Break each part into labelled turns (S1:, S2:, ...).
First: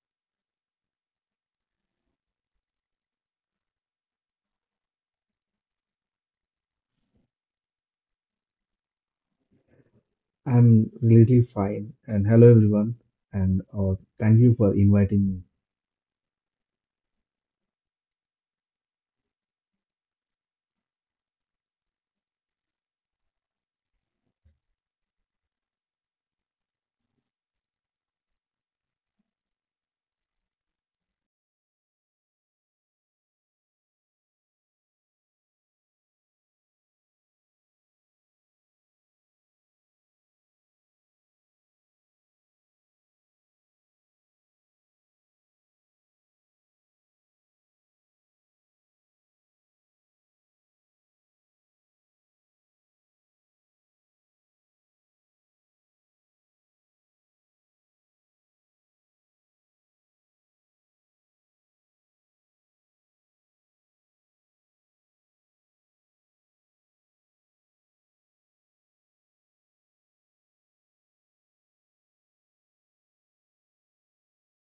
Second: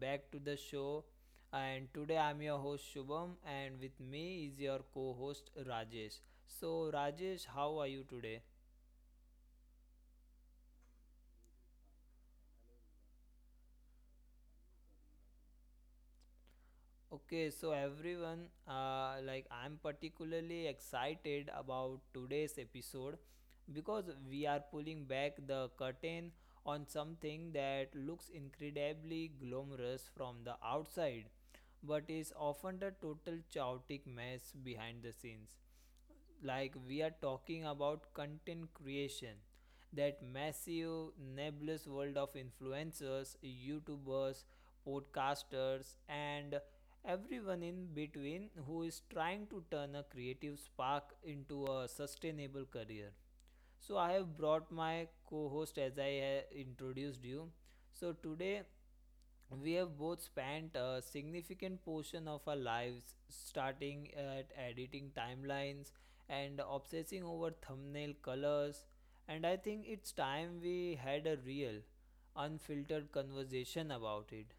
S1: back to the show. And today I'm your host Shubham, and with me is your co host Rajesh. So, Rajesh, how are you today?
S2: I'm really fine. And hello, everyone. And thank you for inviting me.
S1: Okay, so everyone, like I'm particularly excited about today's episode because we are pulling back the curtain on something that looks incredibly glamorous from the outside but is often a total chaotic mess behind the scenes. Like we are talking about content creation, that massive nebulous world of influencers, youtubers, podcasters, and everyone in between who is trying to turn a creative spark into a sustainable career. So I have brought my co-host, as I introduced you. So today we have both spent a significant portion of our lives starting at editing timelines and obsessing over thumbnail colors, and I think it's time we had a real, unfiltered conversation about it.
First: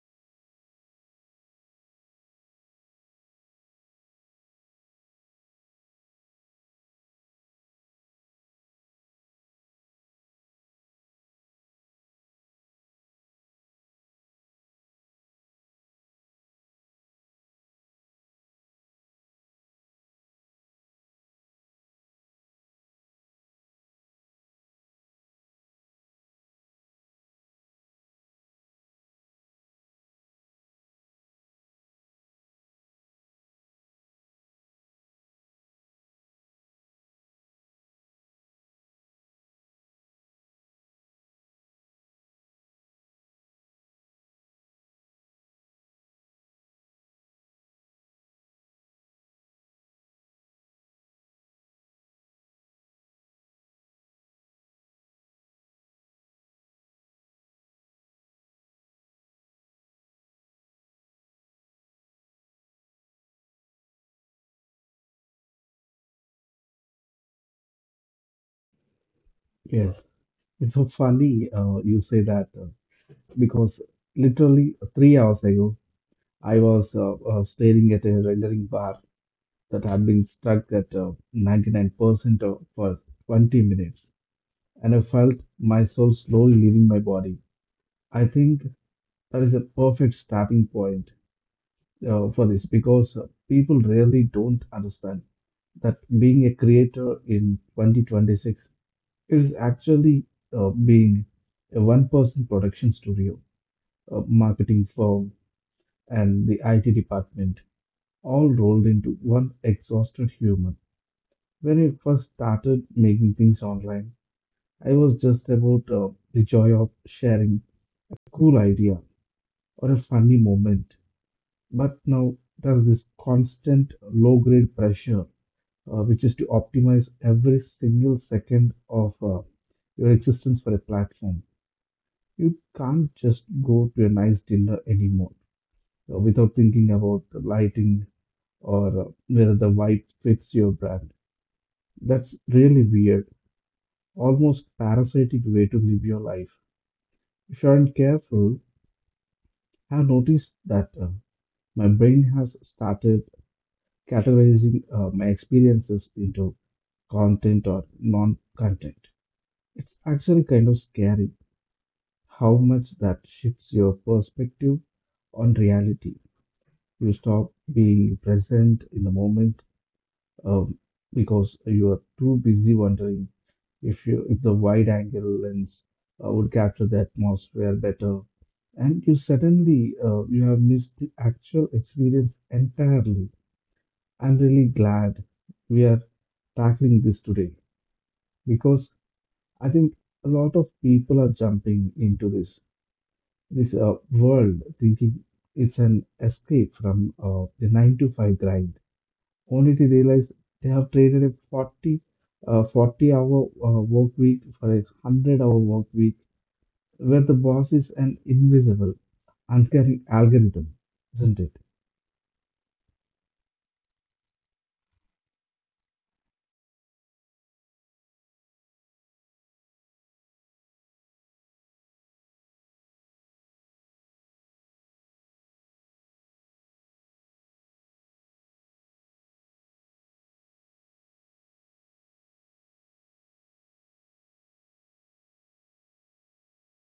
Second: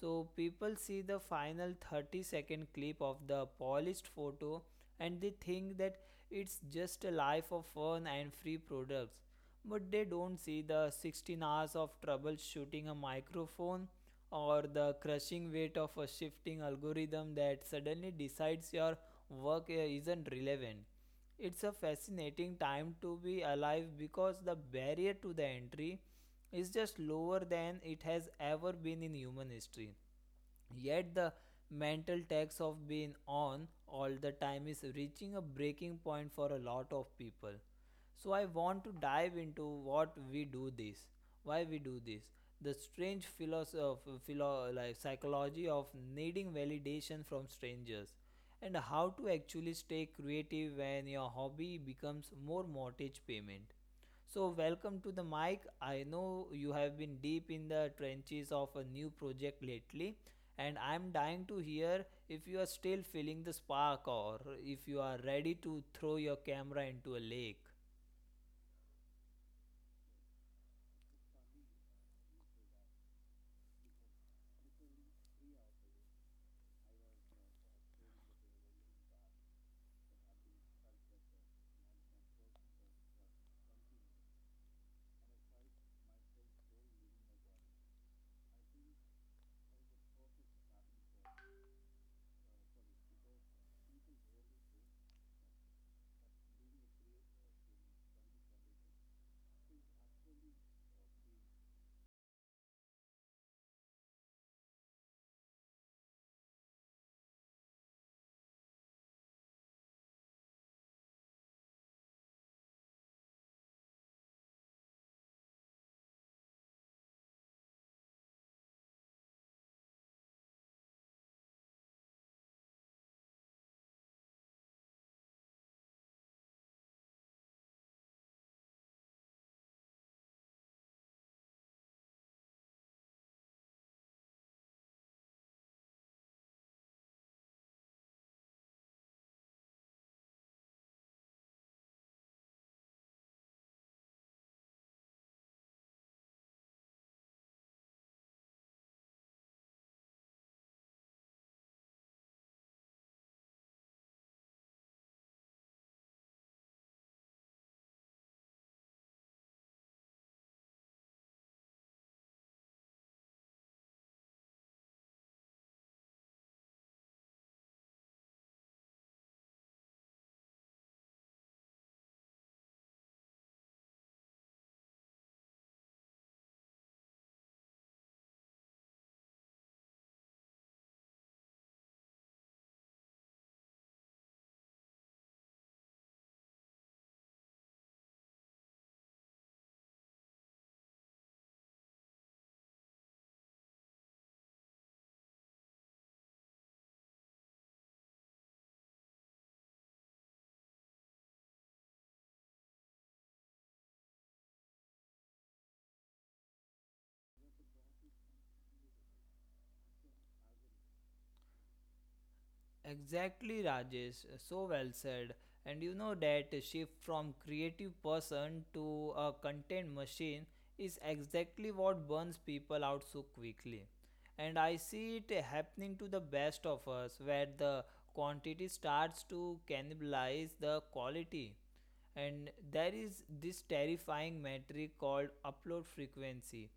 S1: So people see the final 30 second clip of the polished photo and they think that it's just a life of fun and free products. But they don't see the 16 hours of troubleshooting a microphone, or the crushing weight of a shifting algorithm that suddenly decides your work isn't relevant. It's a fascinating time to be alive because the barrier to the entry is just lower than it has ever been in human history. Yet the mental tax of being on all the time is reaching a breaking point for a lot of people. So I want to dive into what we do this, why we do this, the strange like psychology of needing validation from strangers, and how to actually stay creative when your hobby becomes more mortgage payment. So, welcome to the mic. I know you have been deep in the trenches of a new project lately, and I'm dying to hear if you are still feeling the spark or if you are ready to throw your camera into a lake.
S2: Yes, it's so funny you say that because literally 3 hours ago, I was staring at a rendering bar that had been stuck at 99% for 20 minutes. And I felt my soul slowly leaving my body. I think that is a perfect starting point for this because people really don't understand that being a creator in 2026 is actually being a one person production studio, a marketing firm, and the IT department all rolled into one exhausted human. When I first started making things online, I was just about the joy of sharing a cool idea or a funny moment. But now there's this constant low grade pressure, which is to optimize every single second of your existence for a platform. You can't just go to a nice dinner anymore without thinking about the lighting or whether the vibe fits your brand. That's really weird, almost parasitic way to live your life. If you aren't careful, I've noticed that my brain has started categorizing my experiences into content or non-content. It's actually kind of scary how much that shifts your perspective on reality. You stop being present in the moment um, because you are too busy wondering if the wide-angle lens would capture the atmosphere better, and you suddenly you have missed the actual experience entirely. I'm really glad we are tackling this today, because I think a lot of people are jumping into this world thinking it's an escape from the 9 to 5 grind, only to realize they have traded a 40 hour work week for a 100-hour work week where the boss is an invisible, uncaring algorithm, isn't it?
S1: Exactly, Rajesh. So well said. And you know, that shift from creative person to a content machine is exactly what burns people out so quickly. And I see it happening to the best of us, where the quantity starts to cannibalize the quality. And there is this terrifying metric called upload frequency,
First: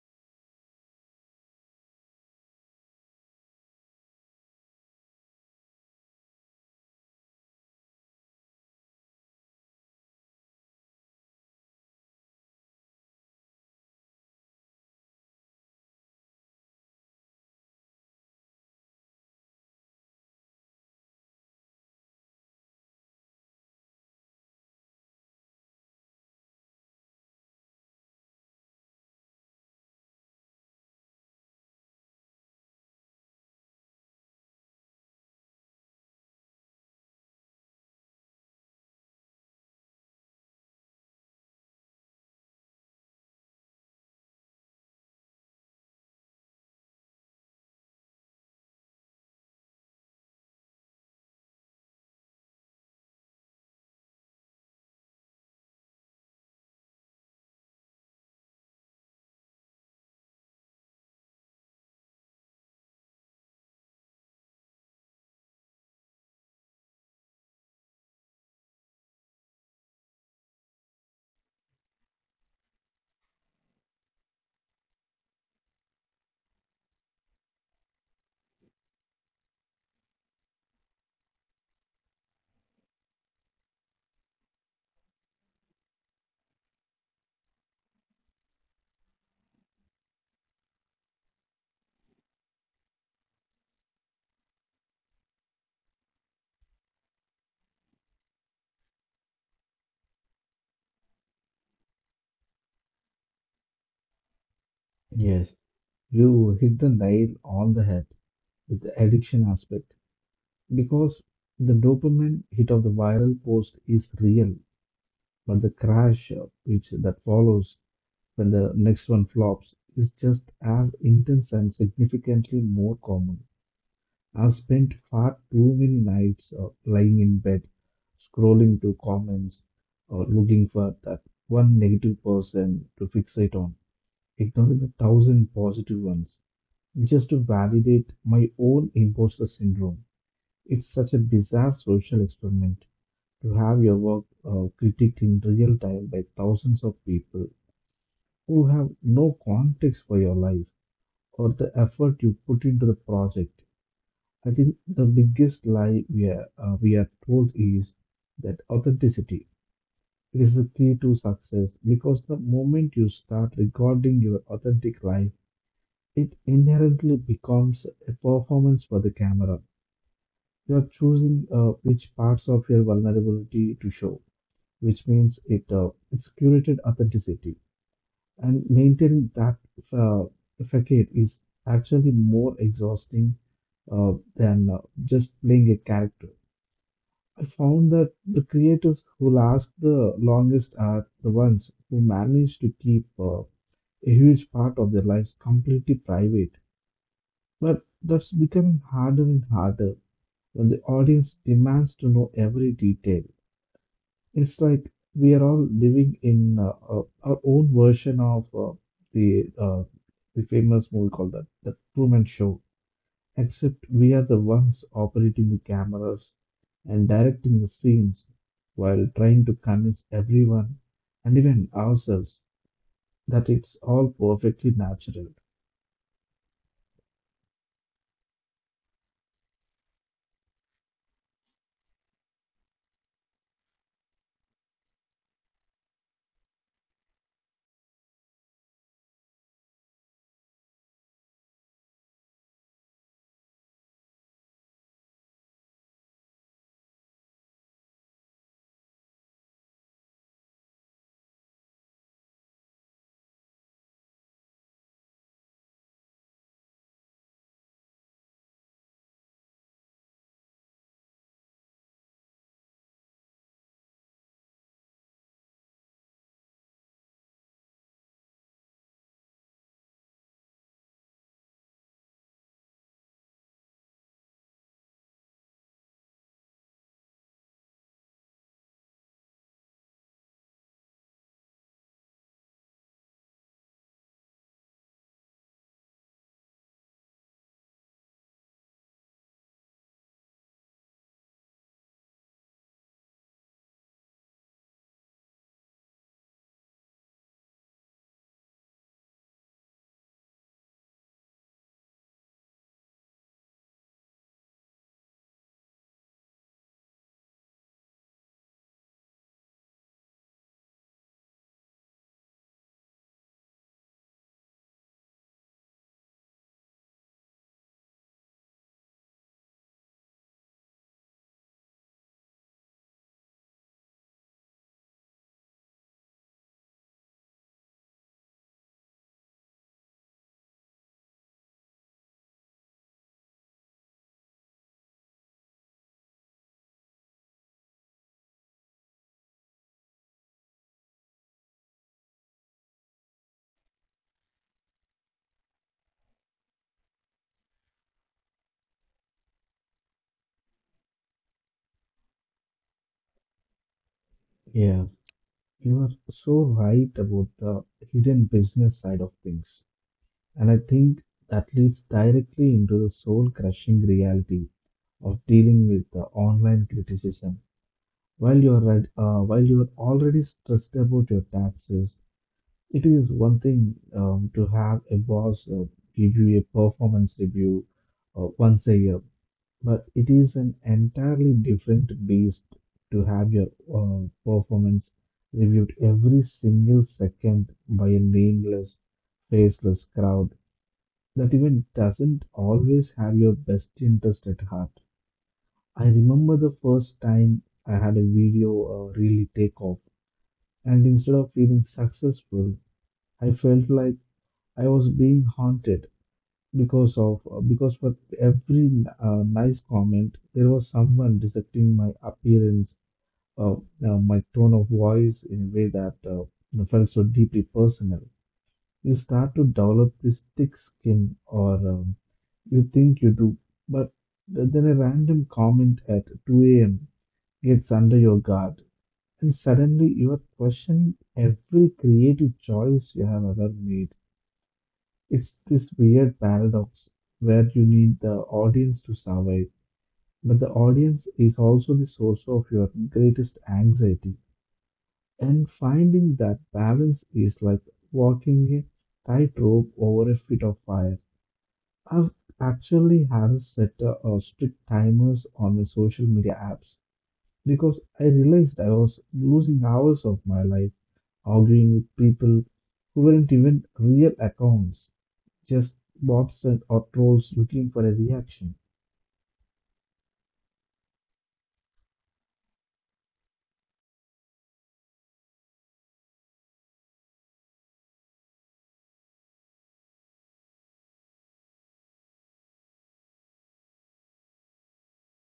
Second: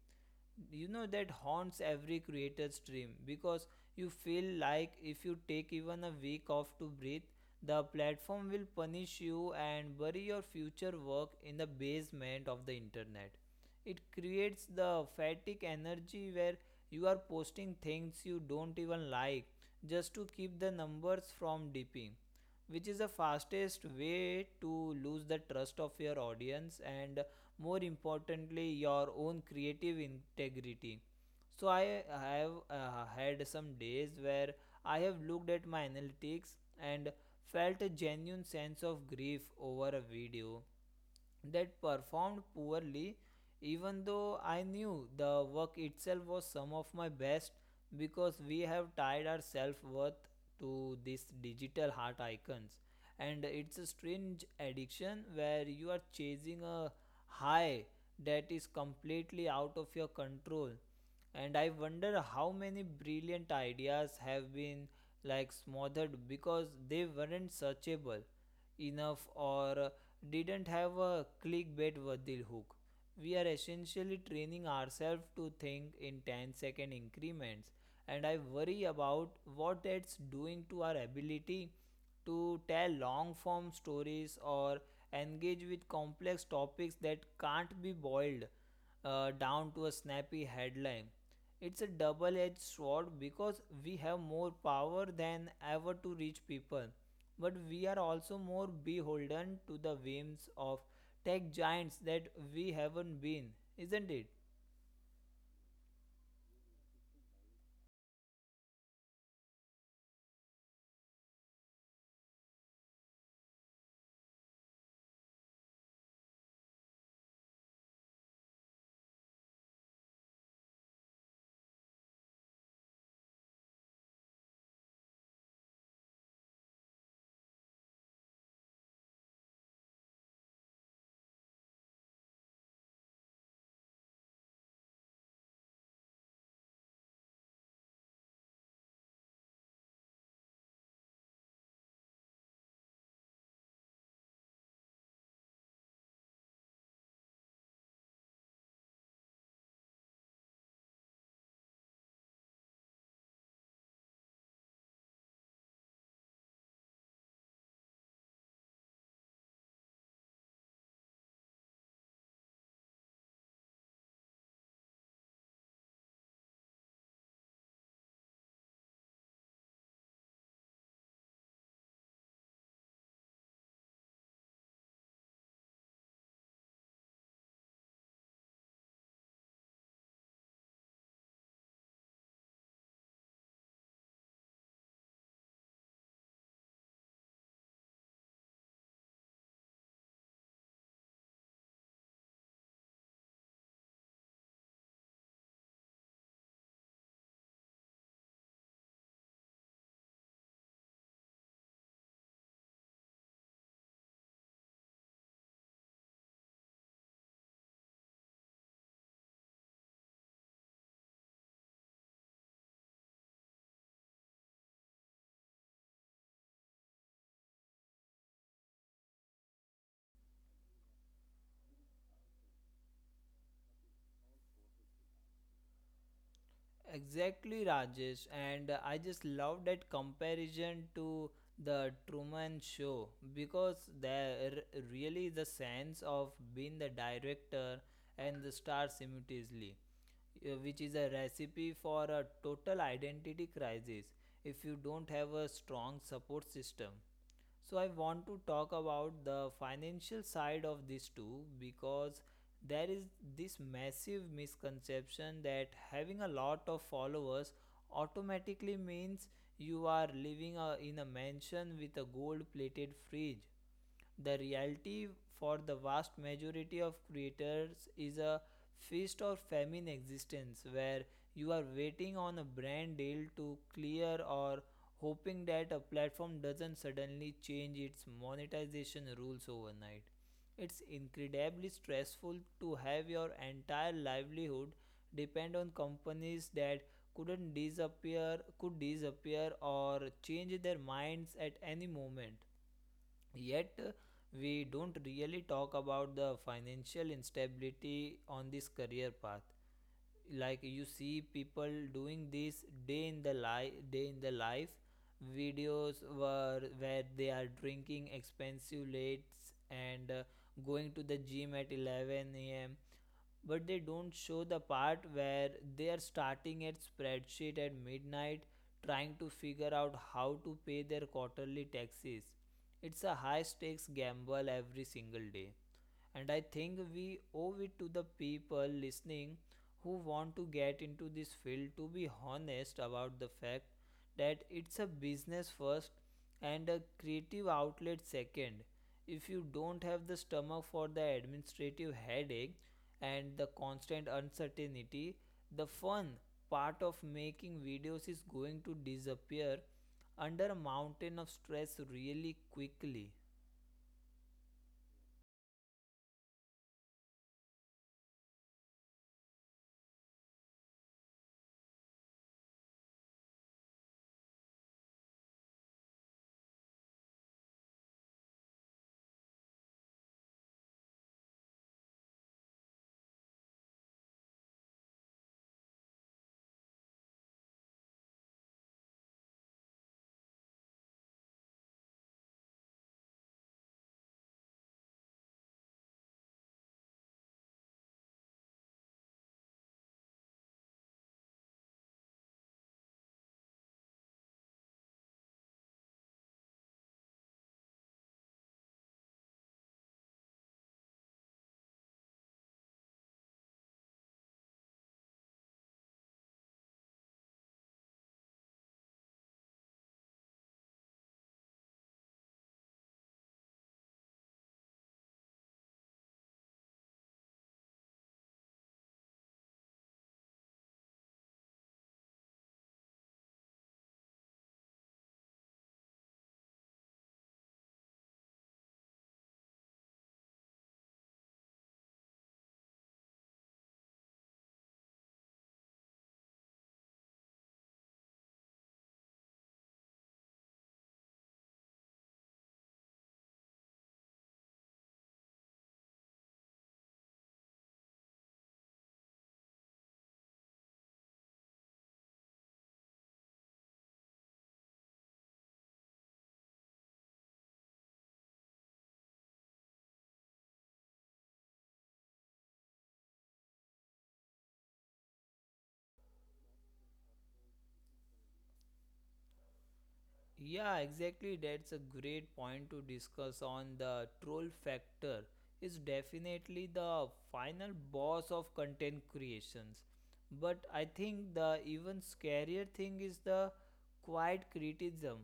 S1: you know, that haunts every creator's dream, because you feel like if you take even a week off to breathe, the platform will punish you and bury your future work in the basement of the internet. It creates the fatigue energy where you are posting things you don't even like just to keep the numbers from dipping, which is the fastest way to lose the trust of your audience and, more importantly, your own creative integrity. So I have had some days where I have looked at my analytics and felt a genuine sense of grief over a video that performed poorly, even though I knew the work itself was some of my best, because we have tied our self-worth to these digital heart icons. And it's a strange addiction where you are chasing a high that is completely out of your control. And I wonder how many brilliant ideas have been, like, smothered because they weren't searchable enough, or didn't have a clickbait worthy hook. We are essentially training ourselves to think in ten-second increments, and I worry about what that's doing to our ability to tell long form stories or engage with complex topics that can't be boiled down to a snappy headline. It's a double edged sword because we have more power than ever to reach people, but we are also more beholden to the whims of tech giants that we haven't been, isn't it?
S2: Yes, you hit the nail on the head with the addiction aspect, because the dopamine hit of the viral post is real, but the crash which that follows when the next one flops is just as intense and significantly more common. I've spent far too many nights lying in bed, scrolling to comments or looking for that one negative person to fixate on, ignoring a thousand positive ones just to validate my own imposter syndrome. It's such a bizarre social experiment to have your work critiqued in real time by thousands of people who have no context for your life or the effort you put into the project. I think the biggest lie we are told is that authenticity it is the key to success, because the moment you start recording your authentic life, it inherently becomes a performance for the camera. You are choosing which parts of your vulnerability to show, which means it's curated authenticity. And maintaining that uh, facade is actually more exhausting than just playing a character. I found that the creators who last the longest are the ones who manage to keep a huge part of their lives completely private. But that's becoming harder and harder when the audience demands to know every detail. It's like we are all living in our own version of the uh, the famous movie called the Truman Show, except we are the ones operating the cameras and directing the scenes while trying to convince everyone and even ourselves that it's all perfectly natural.
S1: Exactly, Rajesh. And I just love that comparison to the Truman Show, because there really is a sense of being the director and the star simultaneously, which is a recipe for a total identity crisis if you don't have a strong support system. So I want to talk about the financial side of this too, because there is this massive misconception that having a lot of followers automatically means you are living in a mansion with a gold plated fridge. The reality for the vast majority of creators is a feast or famine existence where you are waiting on a brand deal to clear, or hoping that a platform doesn't suddenly change its monetization rules overnight. It's incredibly stressful to have your entire livelihood depend on companies that couldn't disappear, could disappear, or change their minds at any moment. Yet we don't really talk about the financial instability on this career path. Like, you see people doing this day in the life, day in the life videos were where they are drinking expensive lates and going to the gym at 11 a.m., but they don't show the part where they are starting at spreadsheet at midnight, trying to figure out how to pay their quarterly taxes. It's a high stakes gamble every single day, and I think we owe it to the people listening who want to get into this field to be honest about the fact that it's a business first and a creative outlet second. If you don't have the stomach for the administrative headache and the constant uncertainty, the fun part of making videos is going to disappear under a mountain of stress really quickly.
S2: Yeah, you are so right about the hidden business side of things. And I think that leads directly into the soul crushing reality of dealing with the online criticism. While you are already stressed about your taxes, it is one thing to have a boss give you a performance review once a year, but it is an entirely different beast to have your performance reviewed every single second by a nameless, faceless crowd that even doesn't always have your best interest at heart. I remember the first time I had a video really take off, and instead of feeling successful, I felt like I was being haunted because of because for every nice comment there was someone dissecting my appearance, my tone of voice in a way that felt so deeply personal. You start to develop this thick skin, or you think you do, but then a random comment at 2 a.m. gets under your guard, and suddenly you are questioning every creative choice you have ever made. It's this weird paradox where you need the audience to survive, but the audience is also the source of your greatest anxiety, and finding that balance is like walking a tightrope over a fit of fire. I've actually have set strict timers on my social media apps because I realized I was losing hours of my life arguing with people who weren't even real accounts, just bots and or trolls looking for a reaction.
S1: Yeah, exactly. That's a great point to discuss on the troll factor. Is definitely the final boss of content creations. But I think the even scarier thing is the quiet criticism,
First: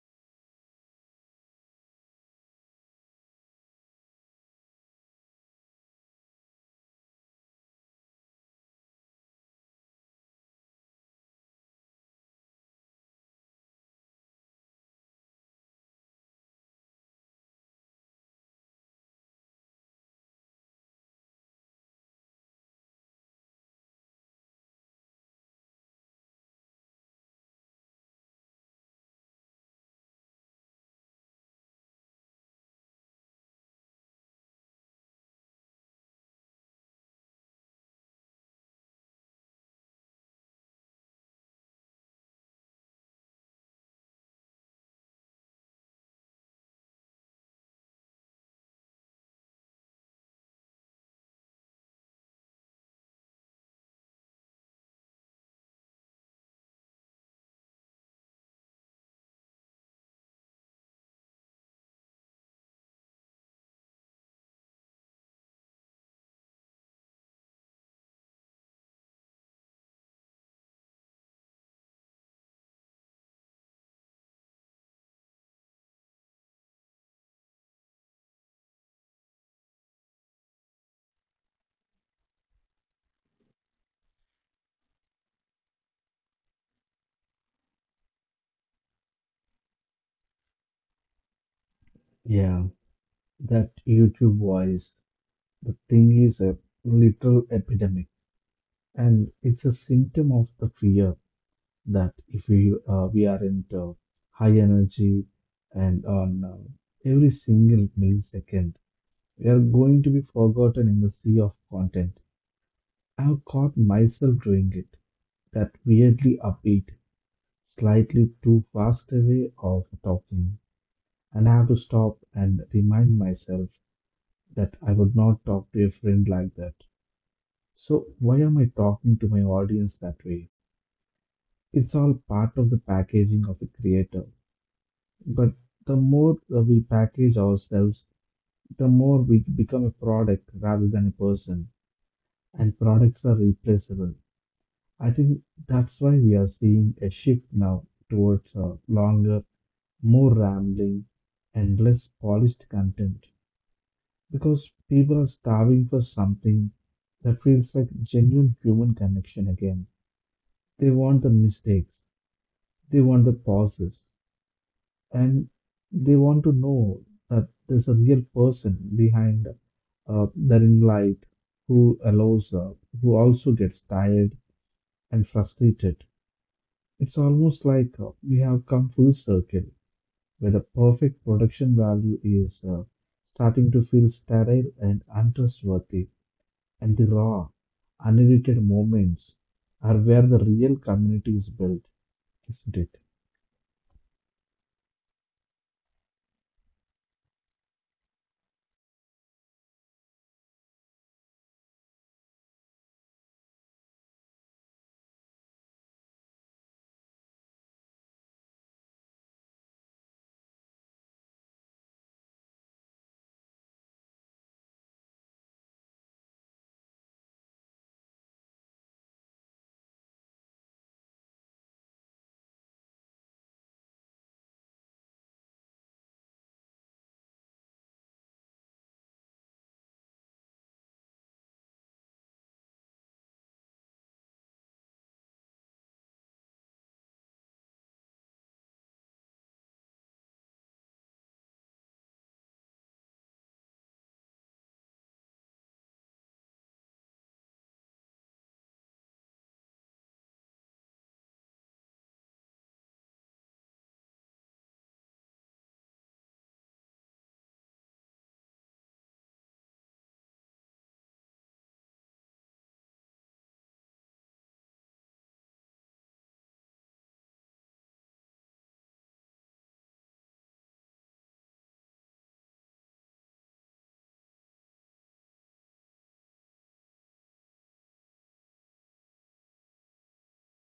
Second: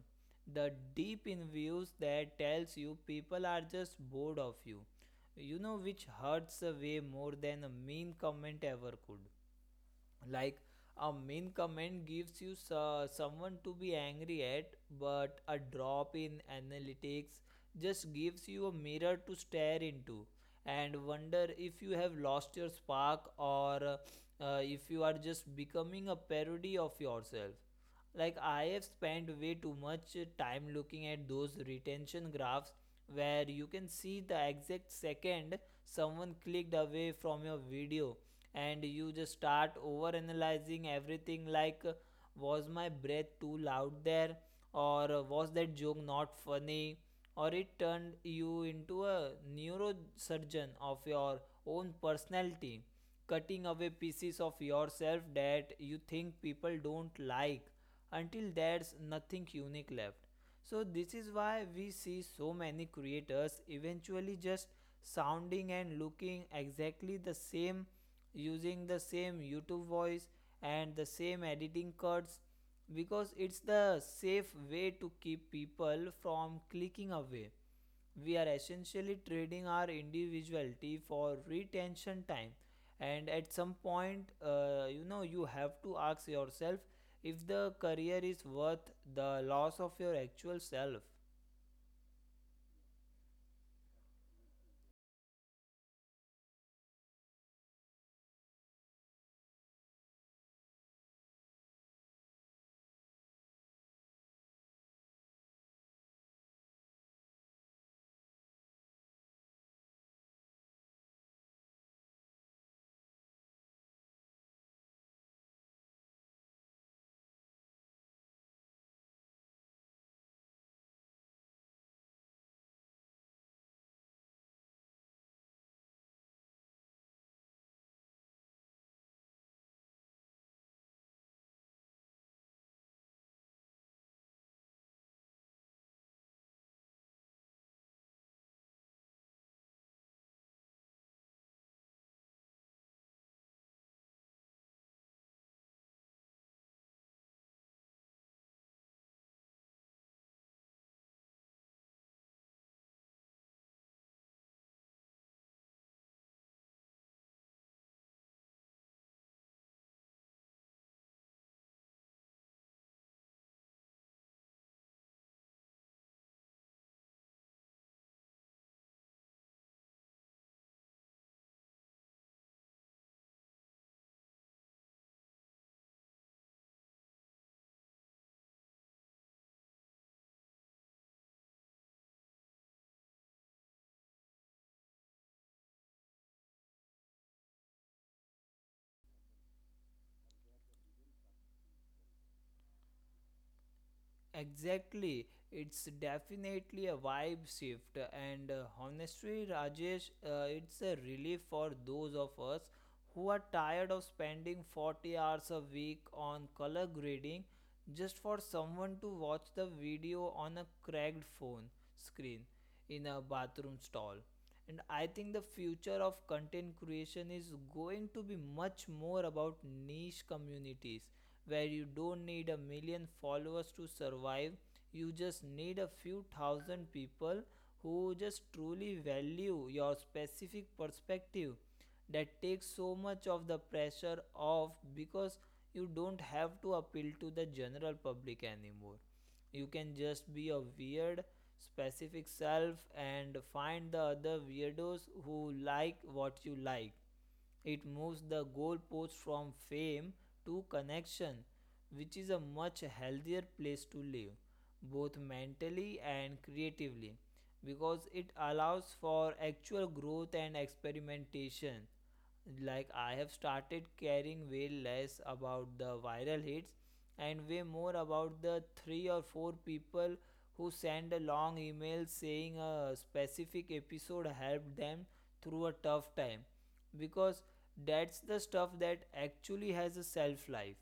S1: the deep in views that tells you people are just bored of you. You know, which hurts a way more than a mean comment ever could. Like, a mean comment gives you someone to be angry at, but a drop in analytics just gives you a mirror to stare into and wonder if you have lost your spark, or if you are just becoming a parody of yourself. Like, I have spent way too much time looking at those retention graphs where you can see the exact second someone clicked away from your video, and you just start over analyzing everything, like, was my breath too loud there, or was that joke not funny, or it turned you into a neurosurgeon of your own personality, cutting away pieces of yourself that you think people don't like, until there's nothing unique left. So, this is why we see so many creators eventually just sounding and looking exactly the same, using the same YouTube voice and the same editing cuts, because it's the safe way to keep people from clicking away. We are essentially trading our individuality for retention time, and at some point, you know, you have to ask yourself if the career is worth the loss of your actual self.
S2: Yeah, that YouTube voice, the thing is a literal epidemic, and it's a symptom of the fear that if we we are into high energy and on every single millisecond, we are going to be forgotten in the sea of content. I've caught myself doing it, that weirdly upbeat, slightly too fast way of talking, and I have to stop and remind myself that I would not talk to a friend like that, so why am I talking to my audience that way? It's all part of the packaging of a creator. But the more we package ourselves, the more we become a product rather than a person, and products are replaceable. I think that's why we are seeing a shift now towards longer, more rambling, and less polished content, because people are starving for something that feels like genuine human connection again. They want the mistakes, they want the pauses, and they want to know that there's a real person behind their in light who allows, who also gets tired and frustrated. It's almost like we have come full circle where the perfect production value is starting to feel sterile and untrustworthy, and the raw, unedited moments are where the real community is built, isn't it?
S1: Exactly, it's definitely a vibe shift, and honestly, Rajesh, it's a relief for those of us who are tired of spending 40 hours a week on color grading just for someone to watch the video on a cracked phone screen in a bathroom stall. And I think the future of content creation is going to be much more about niche communities where you don't need a million followers to survive. You just need a few thousand people who just truly value your specific perspective. That takes so much of the pressure off, because you don't have to appeal to the general public anymore. You can just be a weird, specific self and find the other weirdos who like what you like. It moves the goalpost from fame to connection, which is a much healthier place to live both mentally and creatively, because it allows for actual growth and experimentation. Like, I have started caring way less about the viral hits and way more about the three or four people who send a long email saying a specific episode helped them through a tough time, because that's the stuff that actually has a self life.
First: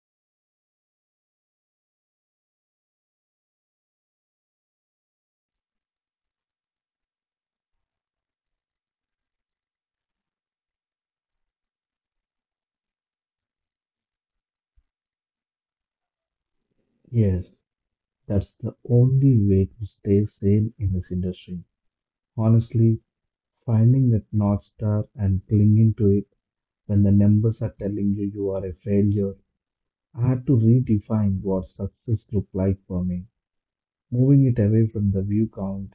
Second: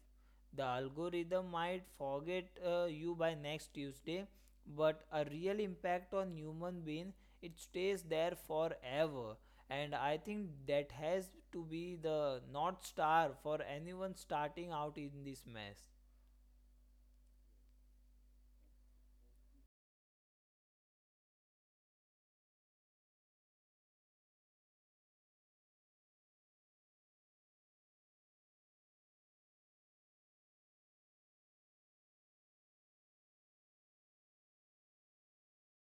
S1: The algorithm might forget you by next Tuesday, but a real impact on human being, it stays there forever. And I think that has to be the north star for anyone starting out in this mess.
S2: Yes, that's the only way to stay sane in this industry. Honestly, finding that North Star and clinging to it when the numbers are telling you you are a failure. I had to redefine what success looked like for me, moving it away from the view count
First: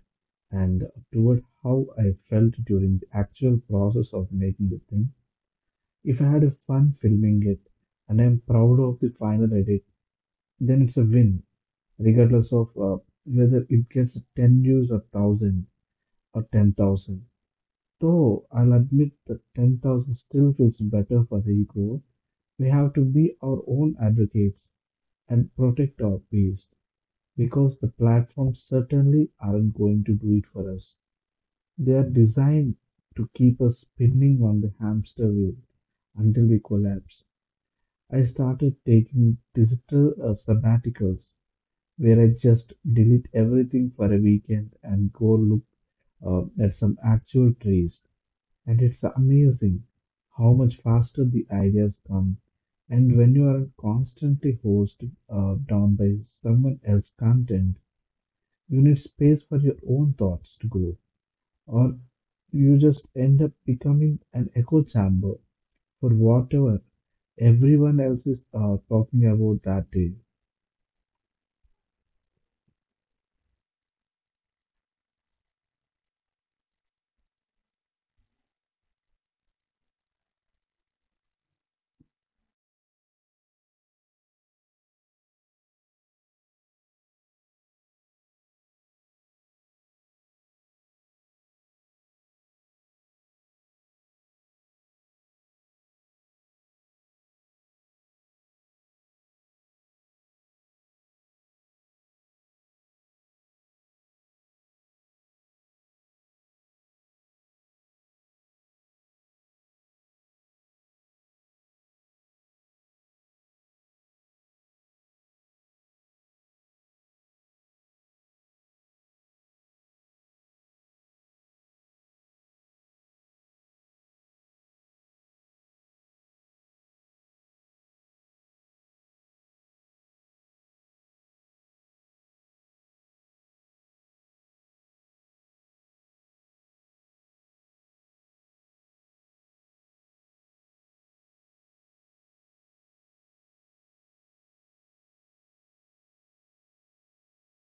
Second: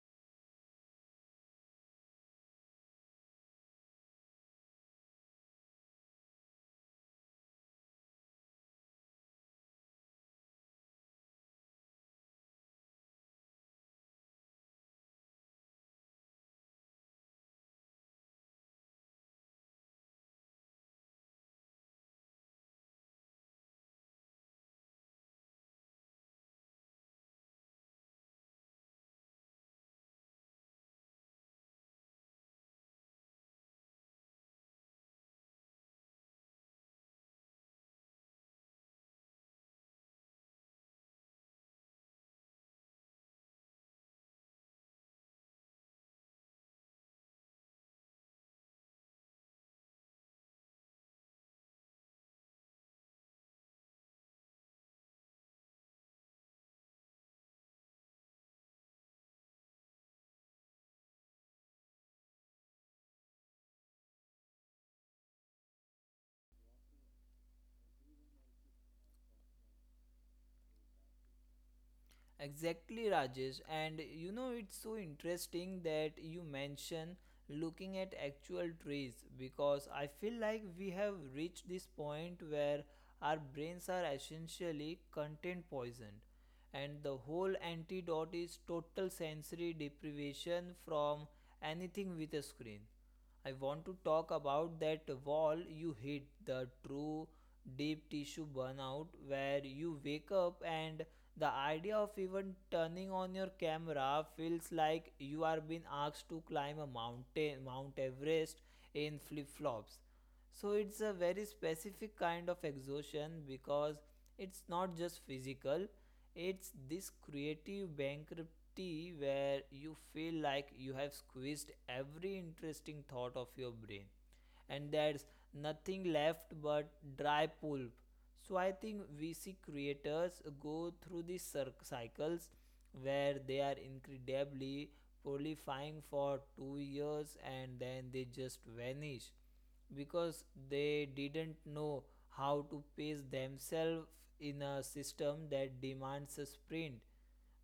S2: and toward how I felt during the actual process of making the thing. If I had a fun filming it and I'm proud of the final edit, then it's a win, regardless of whether it gets 10 views or 1000 or 10,000. Though I'll admit that 10,000 still feels better for the ego, we have to be our own advocates and protect our peace because the platforms certainly aren't going to do it for us. They are designed to keep us spinning on the hamster wheel until we collapse. I started taking digital sabbaticals where I just delete everything for a weekend and go look at some actual trees. And it's amazing how much faster the ideas come. And when you are constantly hosted down by someone else's content, you need space for your own thoughts to grow, or you just end up becoming an echo chamber for whatever everyone else is talking about that day.
S1: Exactly, Rajesh. And you know, it's so interesting that you mention looking at actual trees, because I feel like we have reached this point where our brains are essentially content poisoned, and the whole antidote is total sensory deprivation from anything with a screen. I want to talk about that wall you hit, the true deep tissue burnout, where you wake up and the idea of even turning on your camera feels like you are being asked to climb a mountain, Mount Everest, in flip flops. So it's a very specific kind of exhaustion, because it's not just physical, it's this creative bankruptcy where you feel like you have squeezed every interesting thought of your brain and there's nothing left but dry pulp. So I think VC creators go through these cycles where they are incredibly prolifying for 2 years and then they just vanish because they didn't know how to pace themselves in a system that demands a sprint.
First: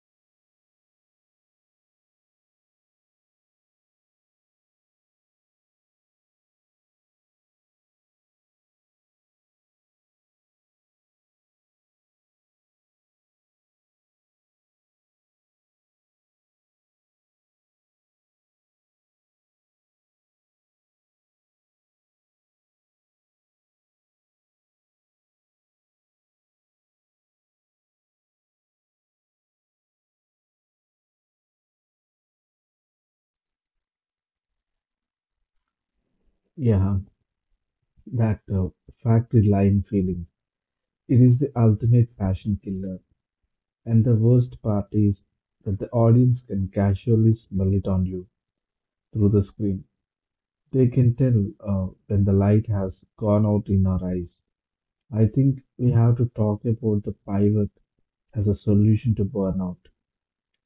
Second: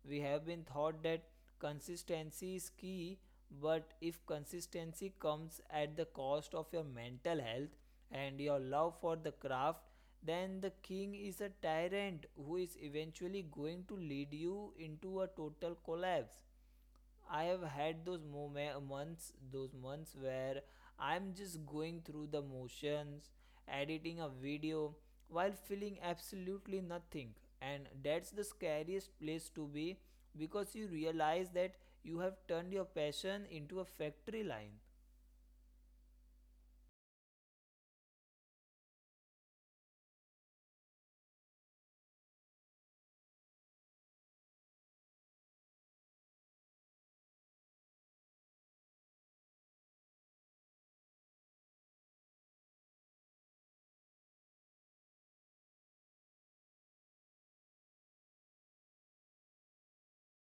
S1: We have been taught that consistency is key, but if consistency comes at the cost of your mental health and your love for the craft, then the king is a tyrant who is eventually going to lead you into a total collapse. I have had those months where I'm just going through the motions, editing a video while feeling absolutely nothing. And that's the scariest place to be because you realize that you have turned your passion into a factory line.
S2: Yeah, that factory line feeling. It is the ultimate passion killer, and the worst part is that the audience can casually smell it on you through the screen. They can tell when the light has gone out in our eyes. I think we have to talk about the pivot as a solution to burnout,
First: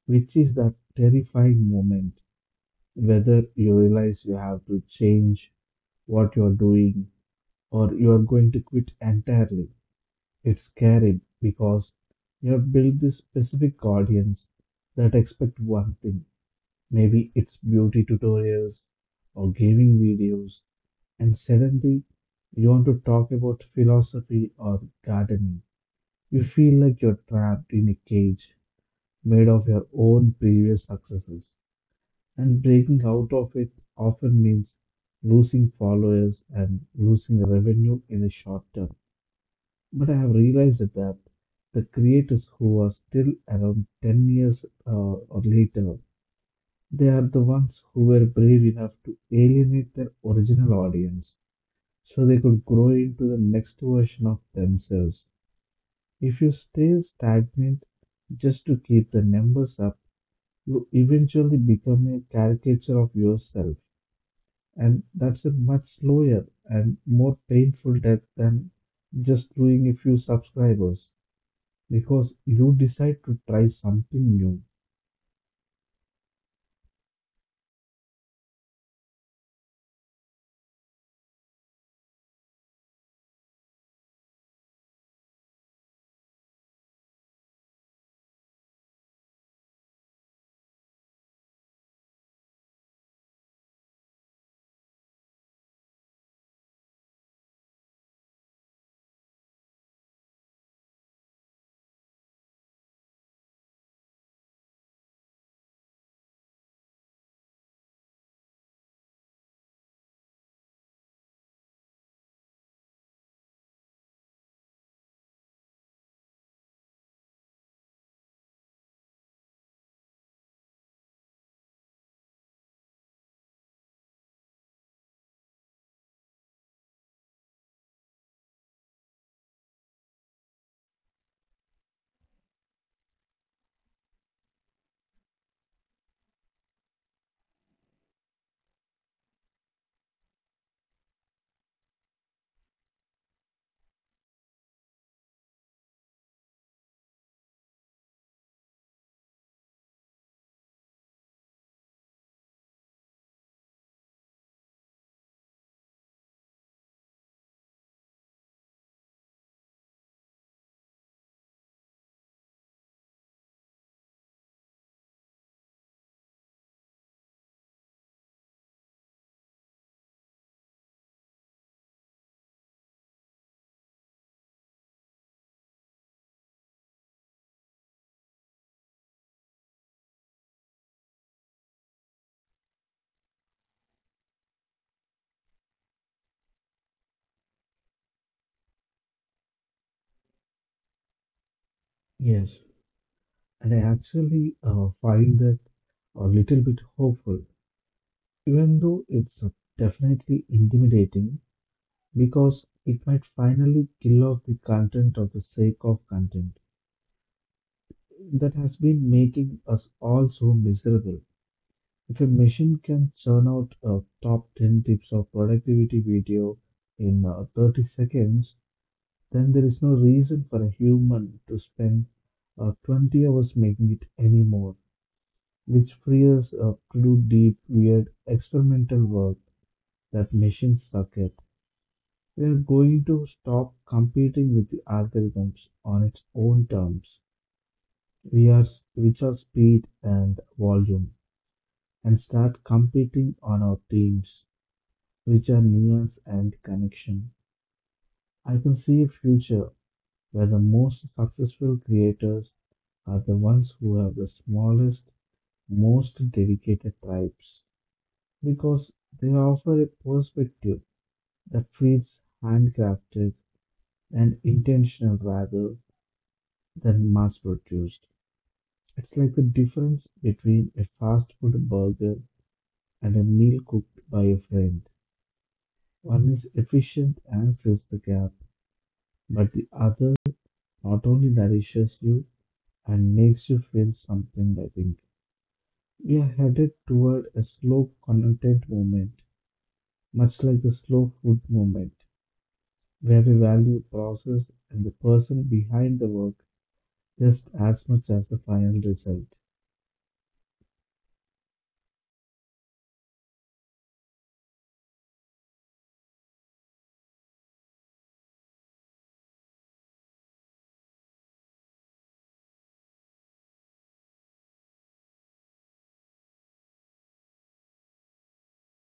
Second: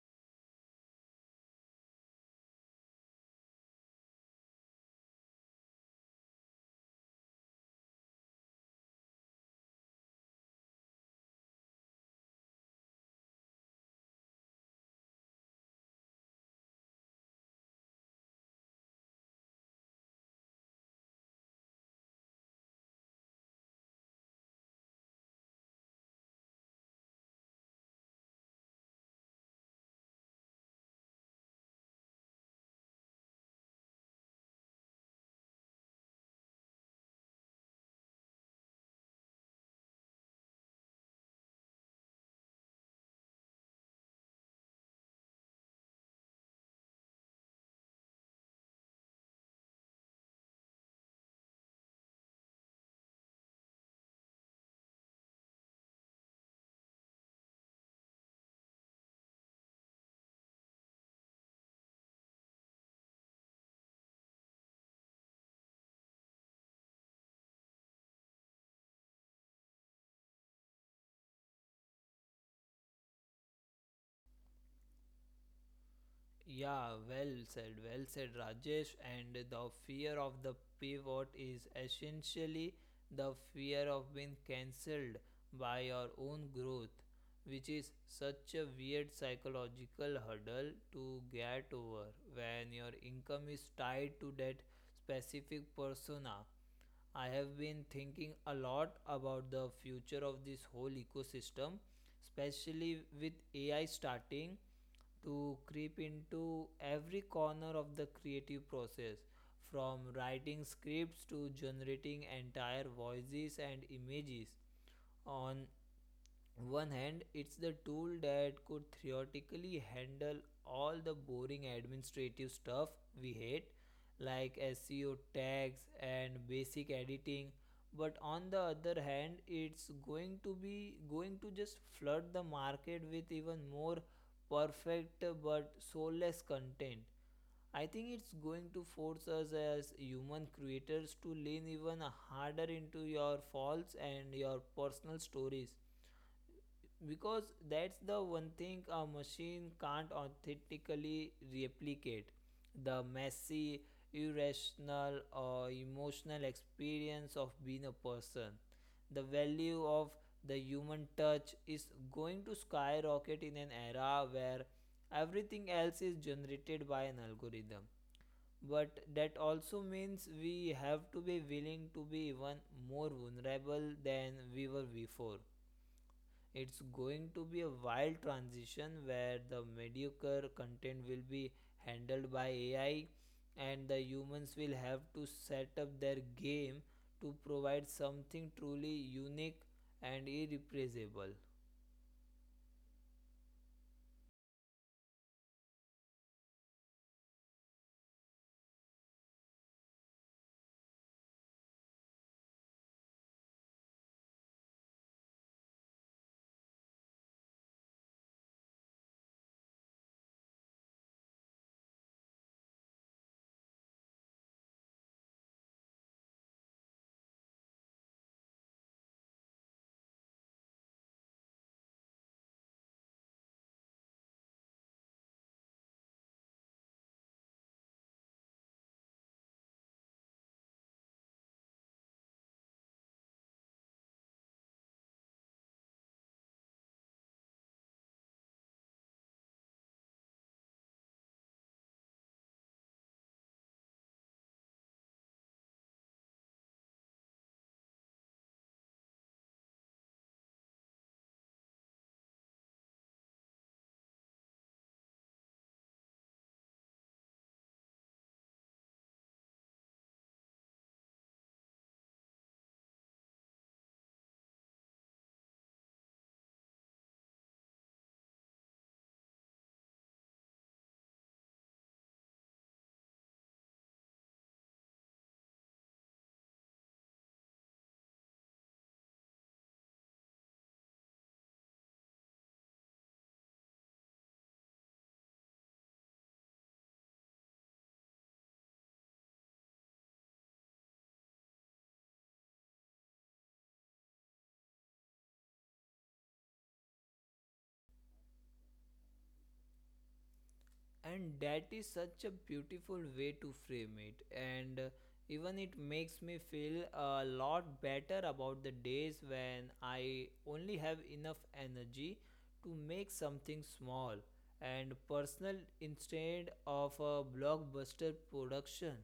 S2: which is that terrifying moment whether you realize you have to change what you're doing or you're going to quit entirely. It's scary because you have built this specific audience that expect one thing. Maybe it's beauty tutorials or gaming videos, and suddenly you want to talk about philosophy or gardening. You feel like you're trapped in a cage made of your own previous successes, and breaking out of it often means losing followers and losing revenue in the short term. But I have realized that the creators who are still around 10 years or later, they are the ones who were brave enough to alienate their original audience so they could grow into the next version of themselves. If you stay stagnant just to keep the numbers up, you eventually become a caricature of yourself. And that's a much slower and more painful death than just losing a few subscribers, because you decide to try something new.
S1: Yeah, well said, Rajesh. And the fear of the pivot is essentially the fear of being cancelled by your own growth, which is such a weird psychological hurdle to get over when your income is tied to that specific persona. I have been thinking a lot about the future of this whole ecosystem, especially with AI starting to creep into every corner of the creative process, from writing scripts to generating entire voices and images. On one hand, it's the tool that could theoretically handle all the boring administrative stuff we hate, like SEO tags and basic editing. But on the other hand, it's going to just flood the market with even more perfect but soulless content. I think it's going to force us as human creators to lean even harder into your faults and your personal stories because that's the one thing a machine can't authentically replicate, the messy, irrational or emotional experience of being a person. The value of the human touch is going to skyrocket in an era where everything else is generated by an algorithm, but that also means we have to be willing to be even more vulnerable than we were before. It's going to be a wild transition where the mediocre content will be handled by AI and the humans will have to set up their game to provide something truly unique and irreplaceable.
S2: Yes. And I actually find that a little bit hopeful, even though it's definitely intimidating because it might finally kill off the content of the sake of content that has been making us all so miserable. If a machine can churn out a top 10 tips of productivity video in 30 seconds, then there is no reason for a human to spend 20 hours making it anymore, which frees up to do deep, weird, experimental work that machines suck at. We are going to stop competing with the algorithms on its own terms, we are, which are speed and volume, and start competing on our teams, which are nuance and connection. I can see a future where the most successful creators are the ones who have the smallest, most dedicated tribes because they offer a perspective that feels handcrafted and intentional rather than mass produced. It's like the difference between a fast food burger and a meal cooked by a friend. One is efficient and fills the gap, but the other not only nourishes you and makes you feel something, I think. We are headed toward a slow content movement, much like the slow food movement, where we value process and the person behind the work just as much as the final result.
S1: And that is such a beautiful way to frame it, and even it makes me feel a lot better about the days when I only have enough energy to make something small and personal instead of a blockbuster production.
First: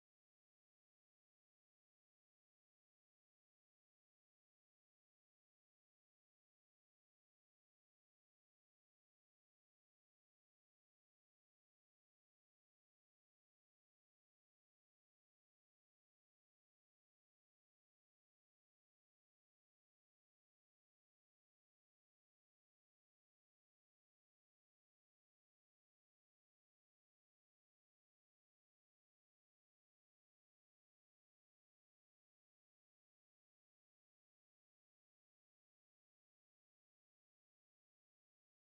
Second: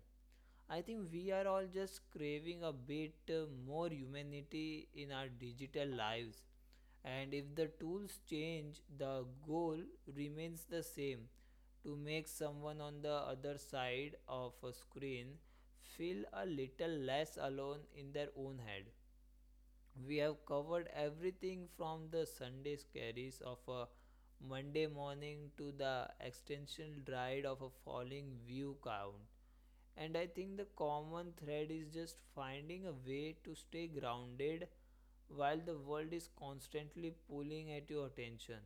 S1: I think we are all just craving a bit more humanity in our digital lives. And if the tools change, the goal remains the same, to make someone on the other side of a screen feel a little less alone in their own head. We have covered everything from the Sunday scaries of a Monday morning to the existential dread of a falling view count, and I think the common thread is just finding a way to stay grounded while the world is constantly pulling at your attention.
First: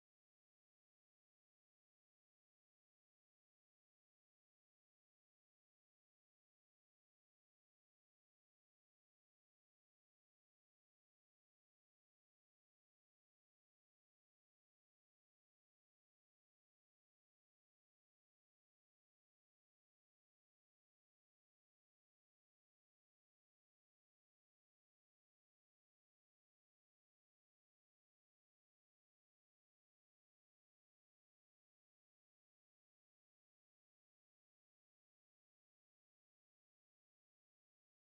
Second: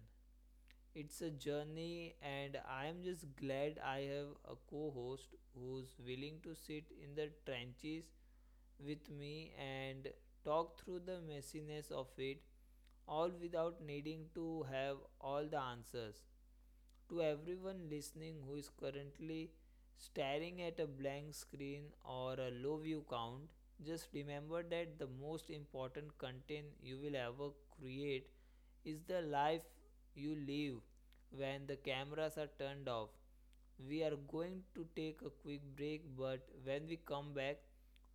S1: It's a journey, and I am just glad I have a co-host who's willing to sit in the trenches with me and talk through the messiness of it all without needing to have all the answers. To everyone listening who is currently staring at a blank screen or a low view count, just remember that the most important content you will ever create is the life you live when the cameras are turned off. We are going to take a quick break, but when we come back,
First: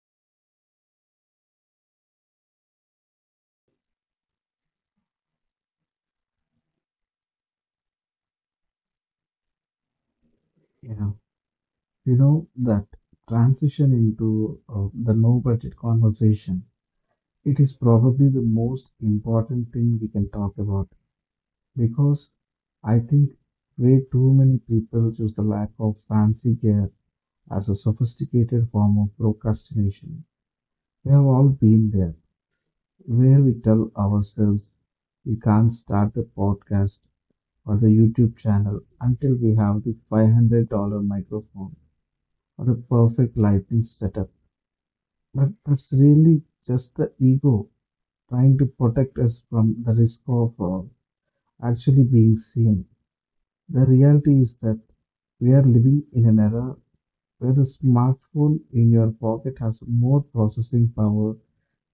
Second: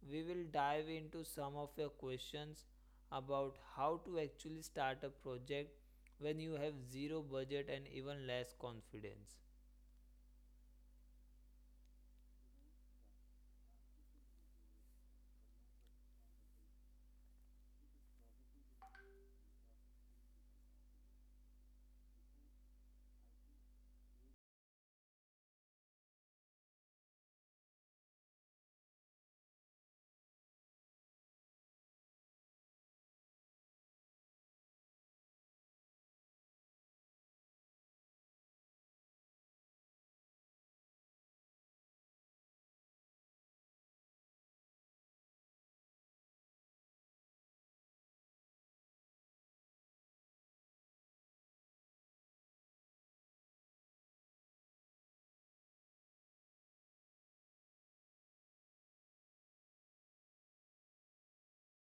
S1: we will dive into some of your questions about how to actually start a project when you have zero budget and even less confidence.
S2: Yeah, you know that transition into the no budget conversation. It is probably the most important thing we can talk about because I think way too many people choose the lack of fancy gear as a sophisticated form of procrastination. We have all been there, where we tell ourselves we can't start a podcast or the YouTube channel until we have the $500 microphone or the perfect lighting setup. But that's really just the ego trying to protect us from the risk of actually being seen. The reality is that we are living in an era where the smartphone in your pocket has more processing power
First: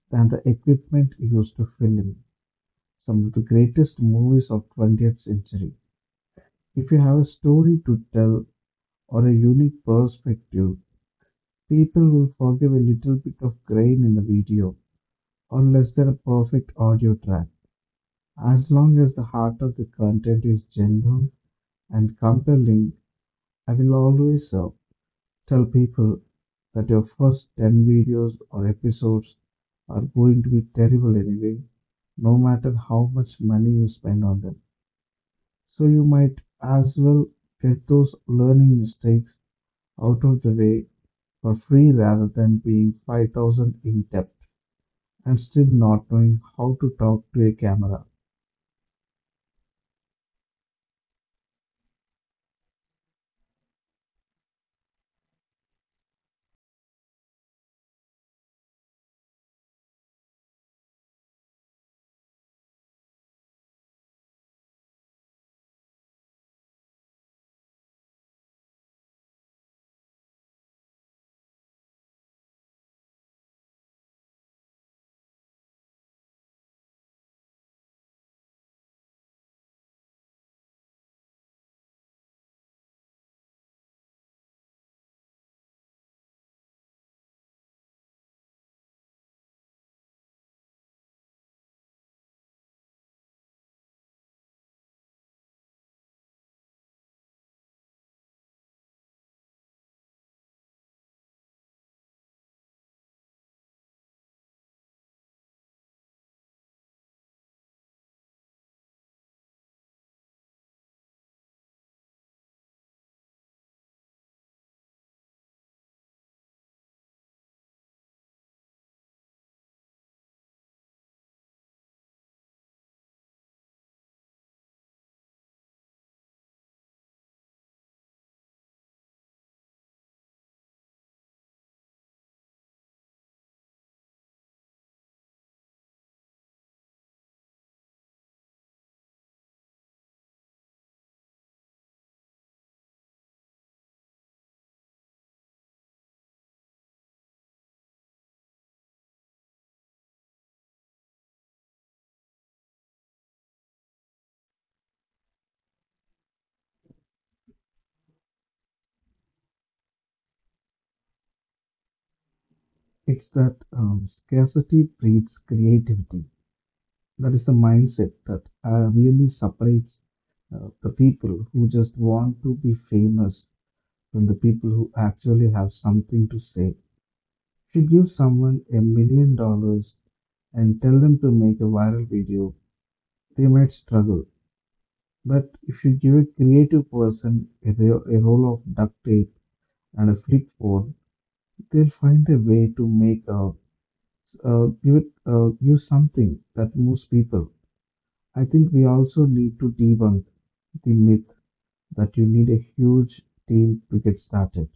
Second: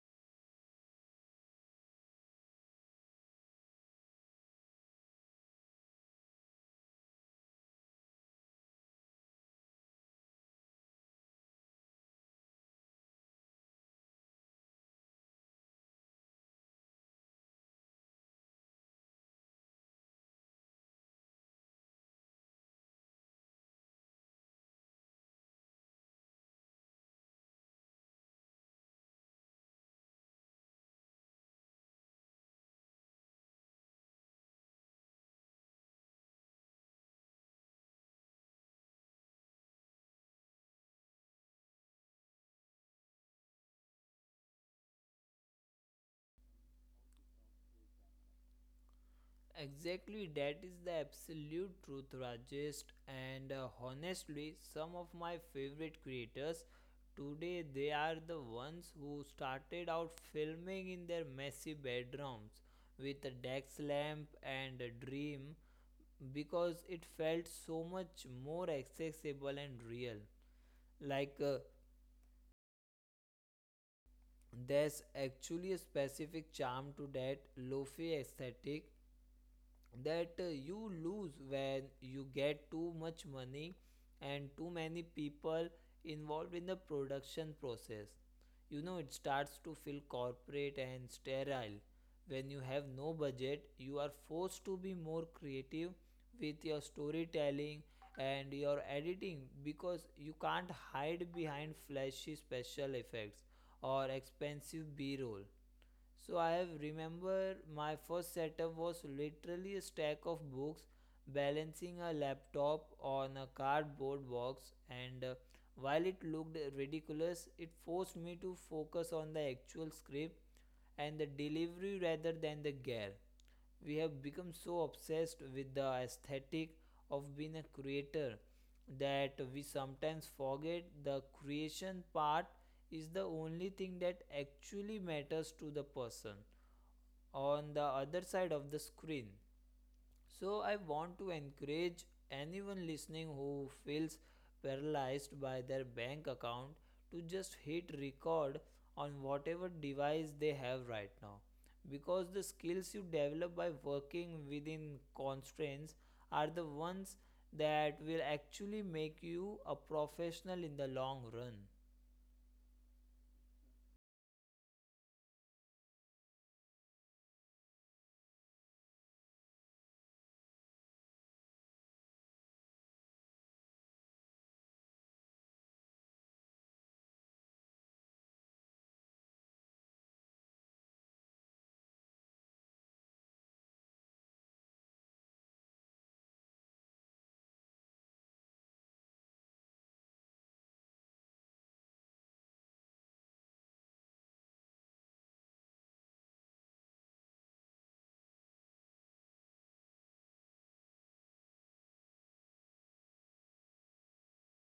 S2: than the equipment used to film some of the greatest movies of 20th century. If you have a story to tell or a unique perspective, people will forgive a little bit of grain in the video or less than a perfect audio track. As long as the heart of the content is genuine and compelling, I will always tell people that your first 10 videos or episodes are going to be terrible anyway, no matter how much money you spend on them. So you might as well get those learning mistakes out of the way for free rather than being 5,000 in debt and still not knowing how to talk to a camera.
S1: Exactly, that is the absolute truth, Rajesh. And honestly, some of my favorite creators today, they are the ones who started out filming in their messy bedrooms with a desk lamp and a dream because it felt so much more accessible and real. Like there's actually a specific charm to that lofi aesthetic that you lose when you get too much money and too many people involved in the production process. You know, it starts to feel corporate and sterile. When you have no budget, you are forced to be more creative with your storytelling and your editing because you can't hide behind flashy special effects or expensive B roll. So I have remember my first setup was literally a stack of books balancing a laptop on a cardboard box, and while it looked ridiculous, it forced me to focus on the actual script and the delivery rather than the gear. We have become so obsessed with the aesthetic of being a creator that we sometimes forget the creation part is the only thing that actually matters to the person on the other side of the screen. So, I want to encourage anyone listening who feels paralyzed by their bank account to just hit record on whatever device they have right now, because the skills you develop by working within constraints are the ones that will actually make you a professional in the long run.
S2: It's that scarcity breeds creativity. That is the mindset that really separates the people who just want to be famous from the people who actually have something to say. If you give someone $1 million and tell them to make a viral video, they might struggle. But if you give a creative person a roll of duct tape and a flip phone, they'll find a way to make a, give it, give something that moves people. I think we also need to debunk the myth that you need a huge team to get started,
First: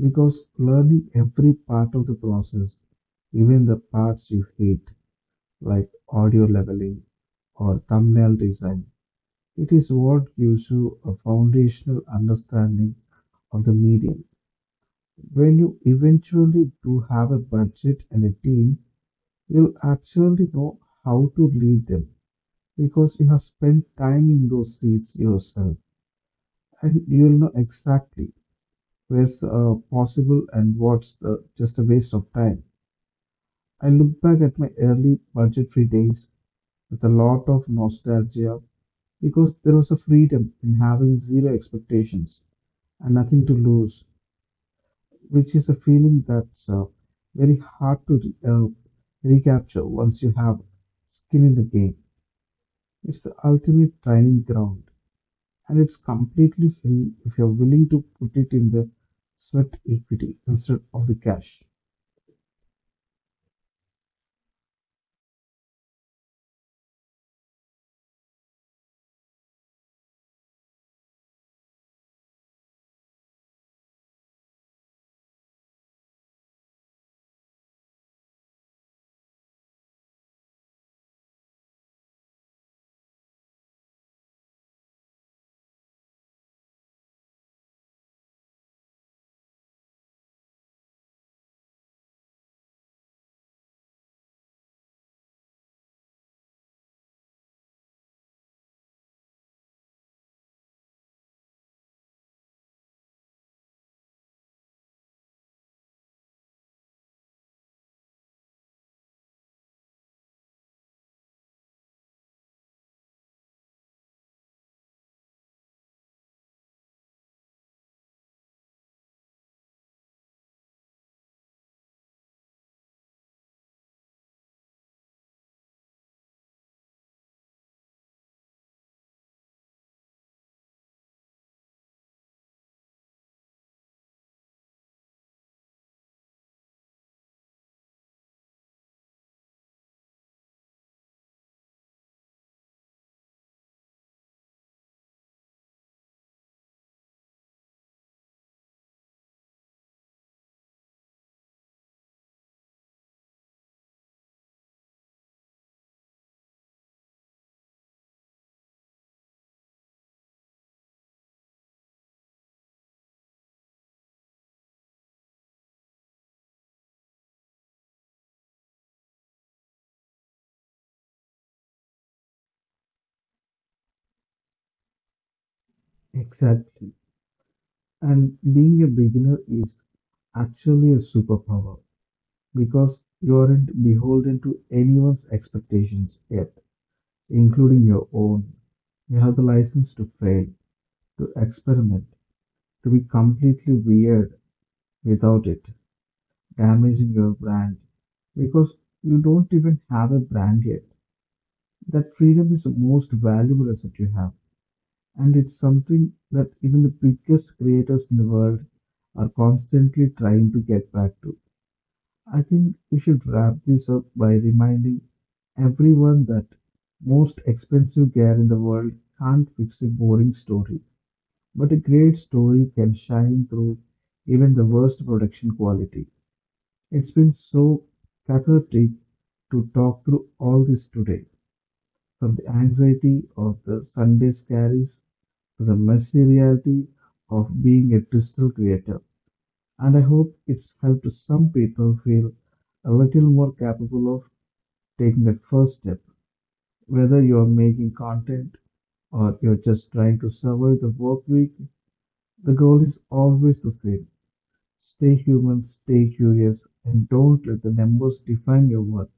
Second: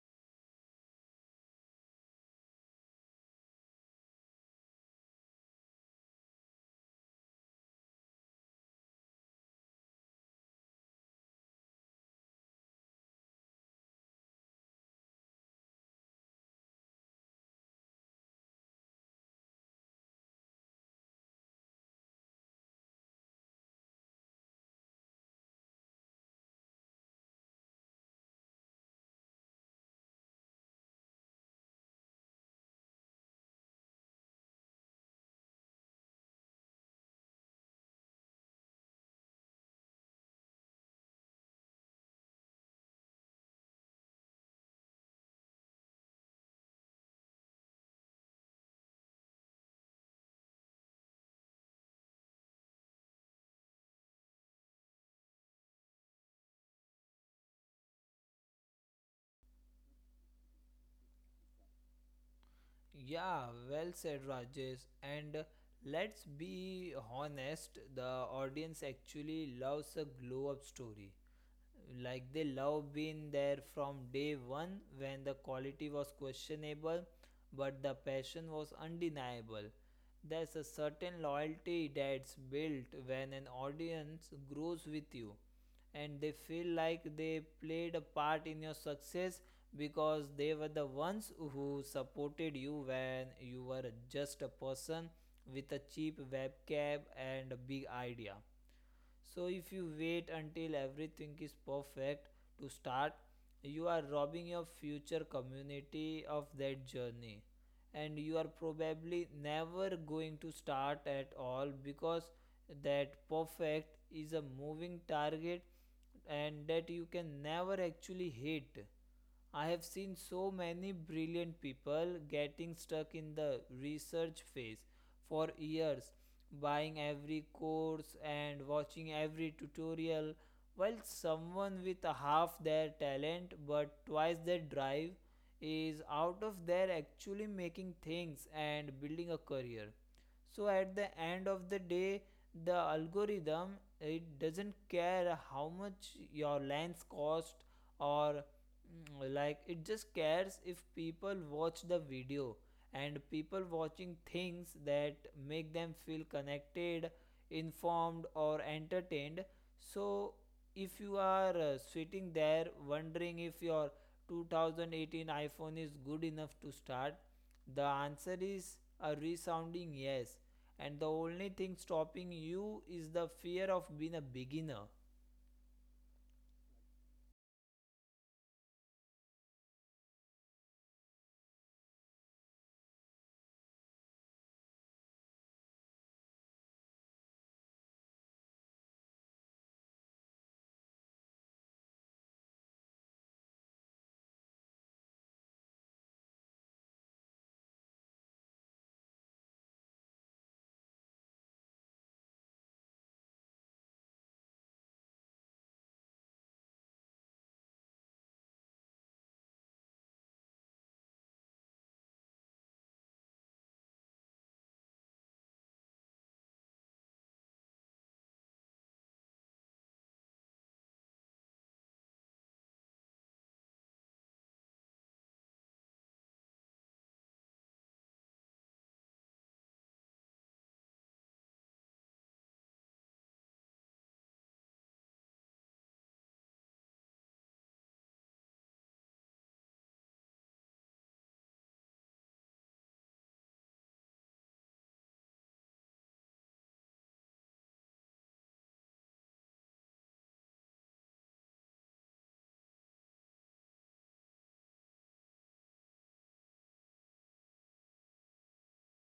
S2: because learning every part of the process, even the parts you hate, like audio leveling or thumbnail design, it is what gives you a foundational understanding of the medium. When you eventually do have a budget and a team, you'll actually know how to lead them because you have spent time in those seats yourself, and you'll know exactly where's possible and what's the, just a waste of time. I look back at my early budget free days with a lot of nostalgia because there was a freedom in having zero expectations and nothing to lose, which is a feeling that's very hard to recapture once you have skin in the game. It's the ultimate training ground, and it's completely free if you're willing to put it in the sweat equity instead of the cash.
S1: Yeah, well said, Rajesh. And let's be honest, the audience actually loves a glow up story. Like, they love been there from day one, when the quality was questionable but the passion was undeniable. There's a certain loyalty that's built when an audience grows with you, and they feel like they played a part in your success because they were the ones who supported you when you were just a person with a cheap webcam and a big idea. So if you wait until everything is perfect to start, you are robbing your future community of that journey. And you are probably never going to start at all, because that perfect is a moving target and that you can never actually hit. I have seen so many brilliant people getting stuck in the research phase for years, buying every course and watching every tutorial, while someone with half their talent but twice their drive is out of there actually making things and building a career. So at the end of the day, the algorithm, it doesn't care how much your lens cost or like, it just cares if people watch the video. And people watching things that make them feel connected, informed or entertained. So if you are sitting there wondering if your 2018 iPhone is good enough to start, the answer is a resounding yes. And the only thing stopping you is the fear of being a beginner.
S2: Exactly. And being a beginner is actually a superpower because you aren't beholden to anyone's expectations yet, including your own. You have the license to fail, to experiment, to be completely weird without it damaging your brand because you don't even have a brand yet. That freedom is the most valuable asset you have, and it's something that even the biggest creators in the world are constantly trying to get back to. I think we should wrap this up by reminding everyone that most expensive gear in the world can't fix a boring story. But a great story can shine through even the worst production quality. It's been so cathartic to talk through all this today, from the anxiety of the Sunday scaries to the messy reality of being a digital creator. And I hope it's helped some people feel a little more capable of taking that first step, whether you're making content or you're just trying to survive the work week. The goal is always the same. Stay human, stay curious, and don't let the numbers define your worth.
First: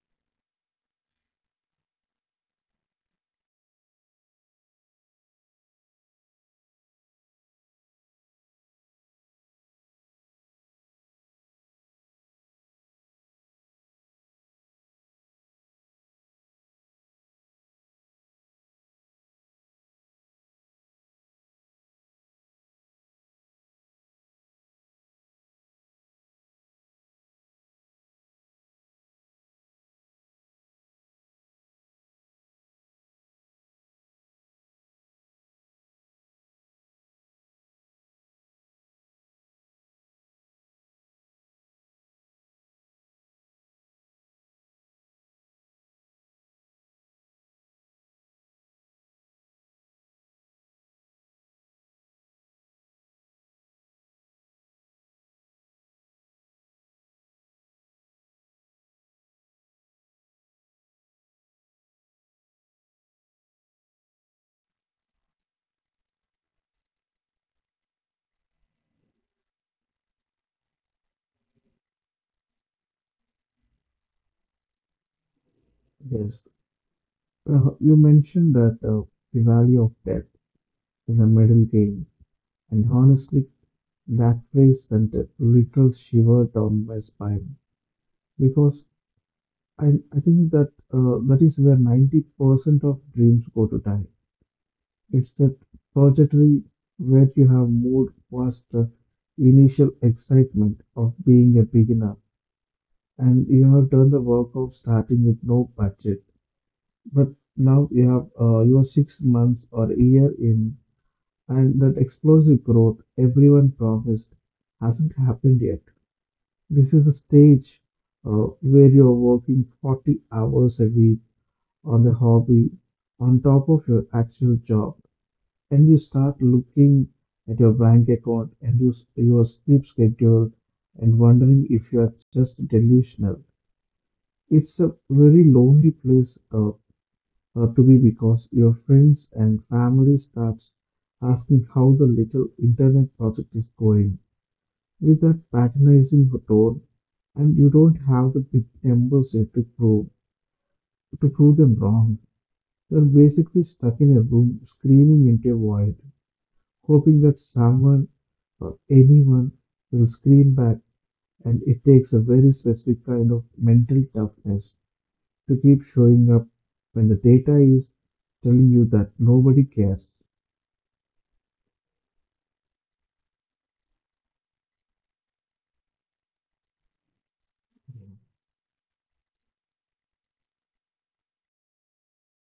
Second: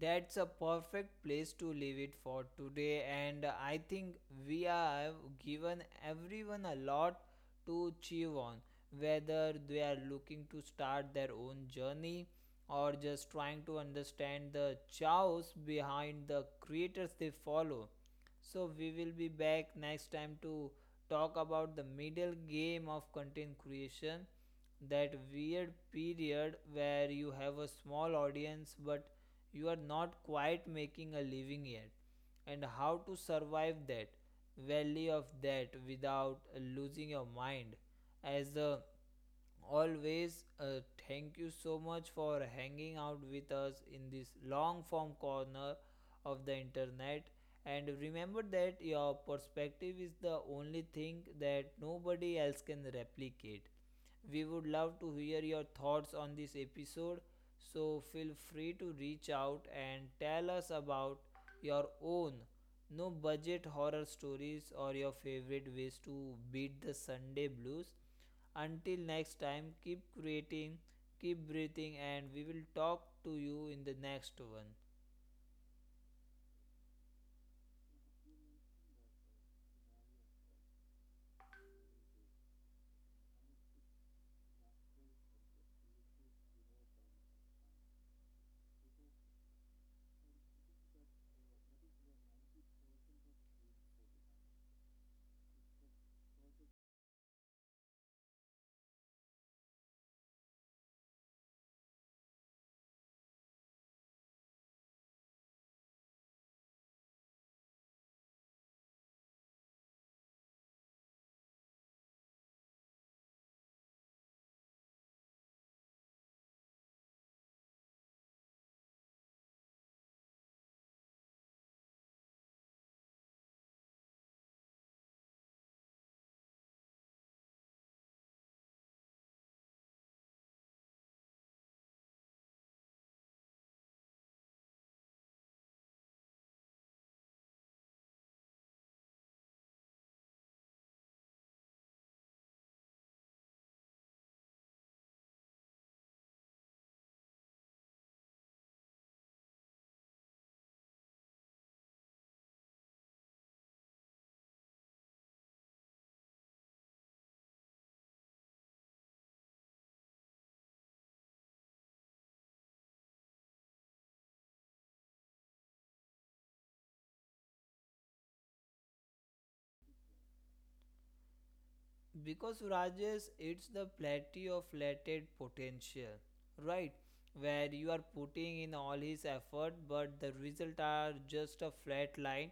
S1: That's a perfect place to leave it for today, and I think we have given everyone a lot to chew on, whether they are looking to start their own journey or just trying to understand the chaos behind the creators they follow. So, we will be back next time to talk about the middle game of content creation, that weird period where you have a small audience but you are not quite making a living yet, and how to survive that valley of that without losing your mind. As always, thank you so much for hanging out with us in this long form corner of the internet. And remember that your perspective is the only thing that nobody else can replicate. We would love to hear your thoughts on this episode, so feel free to reach out and tell us about your own no budget horror stories or your favorite ways to beat the Sunday blues. Until next time, keep creating, keep breathing, and we will talk to you in the next one.
S2: Yes, you mentioned that the value of death is a middle game, and honestly, that phrase sent a literal shiver down my spine because I, I think that that is where 90% of dreams go to die. It's that trajectory where you have moved past the initial excitement of being a beginner, and you have done the work of starting with no budget, but now you have you 6 months or a year in, and that explosive growth everyone promised hasn't happened yet. This is the stage where you are working 40 hours a week on the hobby, on top of your actual job, and you start looking at your bank account and your sleep schedule and wondering if you are just delusional. It's a very lonely place to be because your friends and family starts asking how the little internet project is going with that patronizing tone, and you don't have the big numbers yet to prove them wrong. You're basically stuck in a room screaming into a void, hoping that someone or anyone will scream back, and it takes a very specific kind of mental toughness to keep showing up when the data is telling you that nobody cares.
S1: Because, Rajesh, it's the plateau of latent potential, right, where you are putting in all his effort but the result are just a flat line,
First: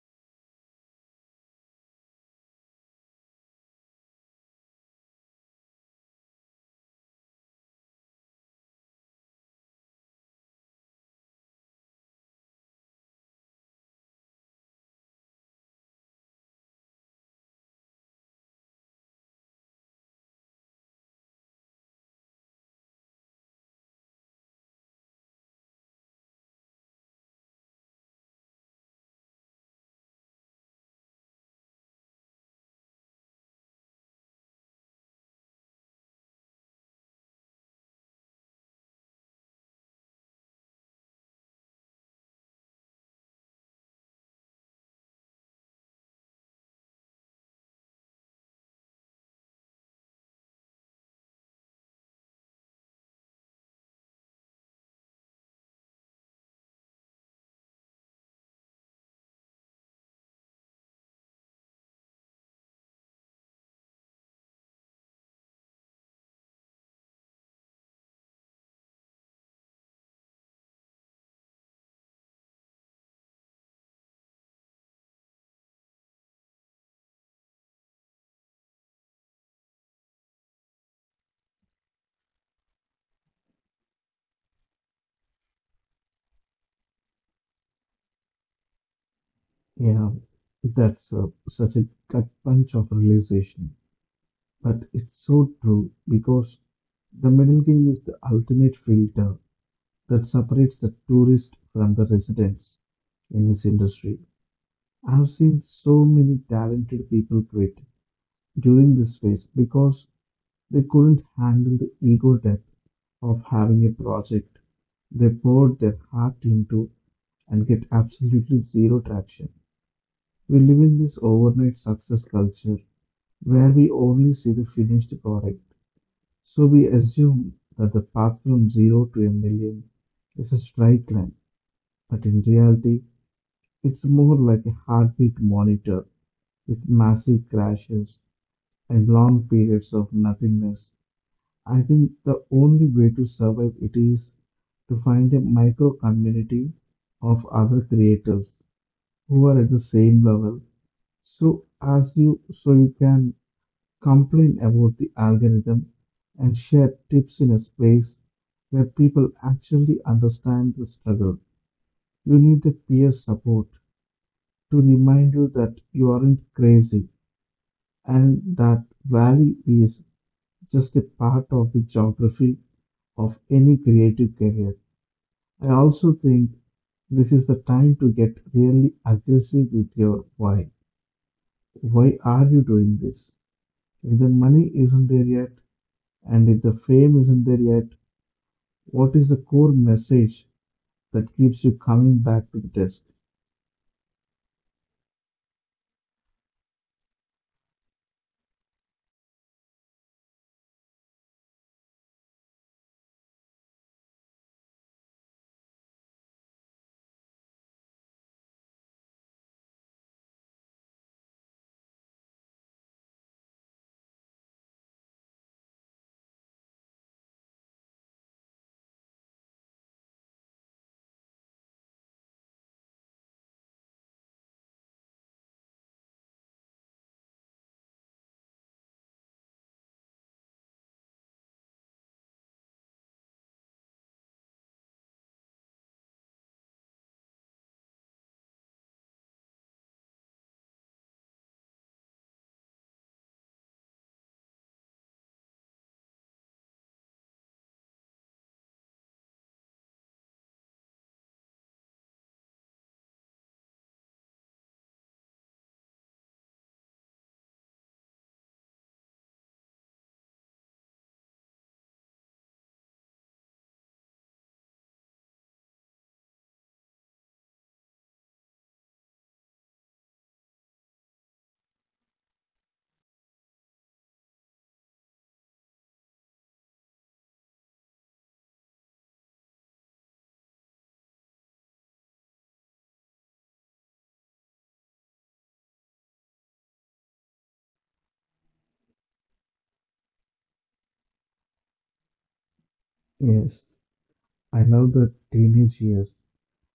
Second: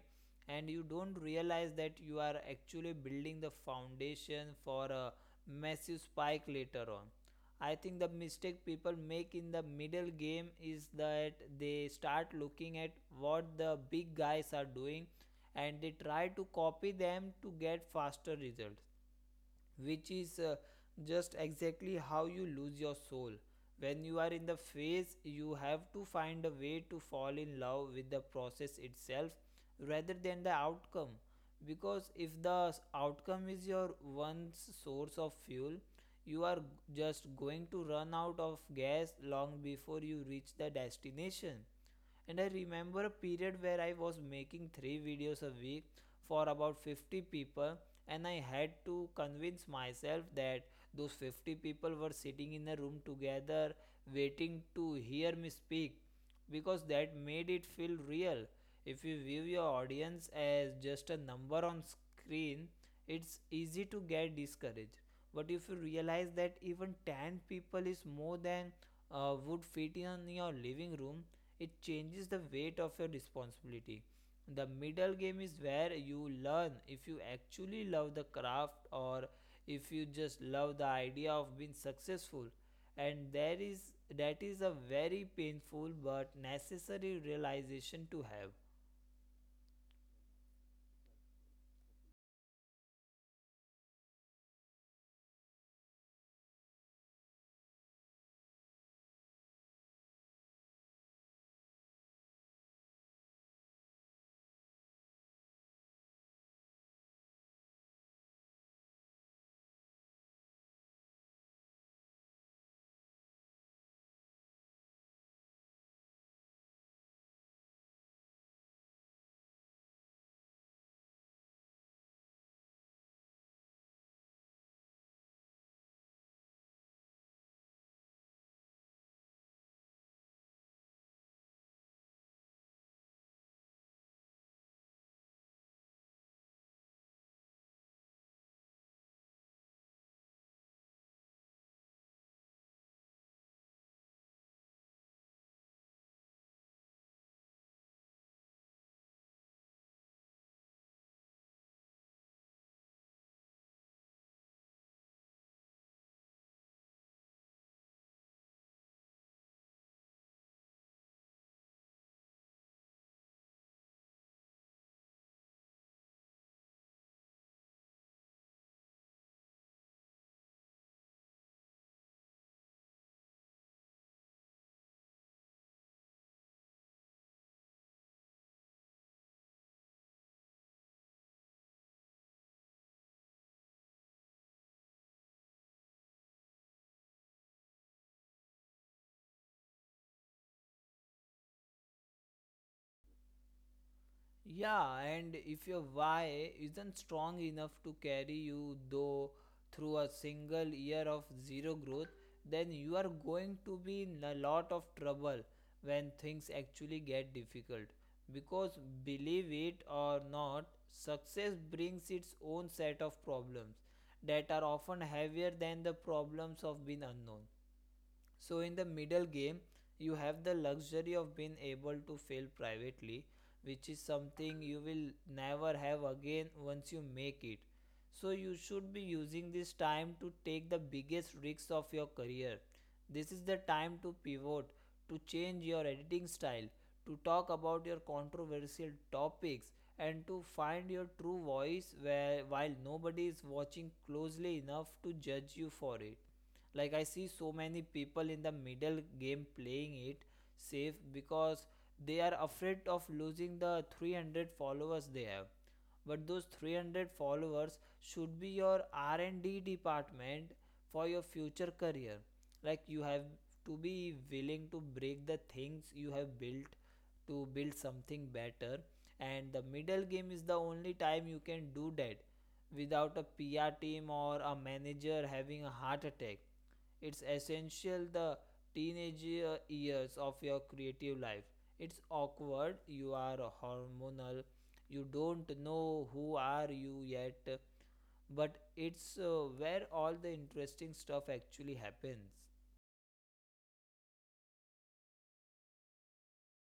S1: and you don't realize that you are actually building the foundation for a massive spike later on. I think the mistake people make in the middle game is that they start looking at what the big guys are doing and they try to copy them to get faster results, which is just exactly how you lose your soul. When you are in the phase, you have to find a way to fall in love with the process itself rather than the outcome. Because if the outcome is your one source of fuel, you are just going to run out of gas long before you reach the destination. And I remember a period where I was making three videos a week for about 50 people, and I had to convince myself that those 50 people were sitting in a room together waiting to hear me speak because that made it feel real. If you view your audience as just a number on screen, it's easy to get discouraged. But if you realize that even 10 people is more than would fit in your living room, it changes the weight of your responsibility. The middle game is where you learn if you actually love the craft or if you just love the idea of being successful. And there is That is a very painful but necessary realization to have.
S2: Yeah, that's such a gut punch of realization. But it's so true because the middle game is the ultimate filter that separates the tourist from the residents in this industry. I've seen so many talented people quit during this phase because they couldn't handle the ego death of having a project they poured their heart into and get absolutely zero traction. We live in this overnight success culture where we only see the finished product. So we assume that the path from zero to a million is a straight line, but in reality, it's more like a heartbeat monitor with massive crashes and long periods of nothingness. I think the only way to survive it is to find a micro community of other creators who are at the same level. So you can complain about the algorithm and share tips in a space where people actually understand the struggle. You need the peer support to remind you that you aren't crazy, and that valley is just a part of the geography of any creative career. I also think this is the time to get really aggressive with your why. Why are you doing this? If the money isn't there yet, and if the frame isn't there yet, what is the core message that keeps you coming back to the desk?
S1: Yeah, and if your why isn't strong enough to carry you though through a single year of zero growth, then you are going to be in a lot of trouble when things actually get difficult. Because believe it or not, success brings its own set of problems that are often heavier than the problems of being unknown. So in the middle game, you have the luxury of being able to fail privately, which is something you will never have again once you make it. So you should be using this time to take the biggest risks of your career. This is the time to pivot, to change your editing style, to talk about your controversial topics and to find your true voice where while nobody is watching closely enough to judge you for it. Like I see so many people in the middle game playing it safe because they are afraid of losing the 300 followers they have, but those 300 followers should be your R&D department for your future career. Like you have to be willing to break the things you have built to build something better, and the middle game is the only time you can do that without a PR team or a manager having a heart attack. It's essential the teenage years of your creative life. It's awkward, you are hormonal, you don't know who are you yet, but it's where all the interesting stuff actually happens.
S2: Yes, I love the teenage years,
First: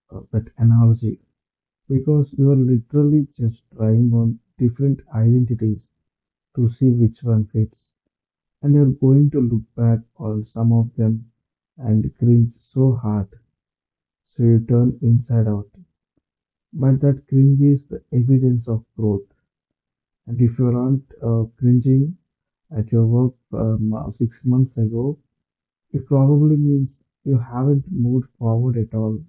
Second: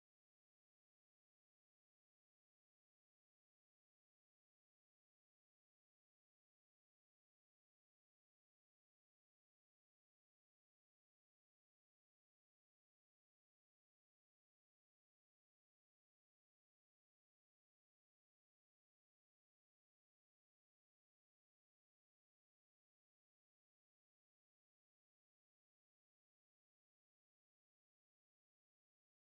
S2: that analogy, because you are literally just trying on different identities to see which one fits, and you're going to look back on some of them and cringe so hard, so you turn inside out. But that cringe is the evidence of growth, and if you aren't cringing at your work 6 months ago, it probably means you haven't moved forward at all.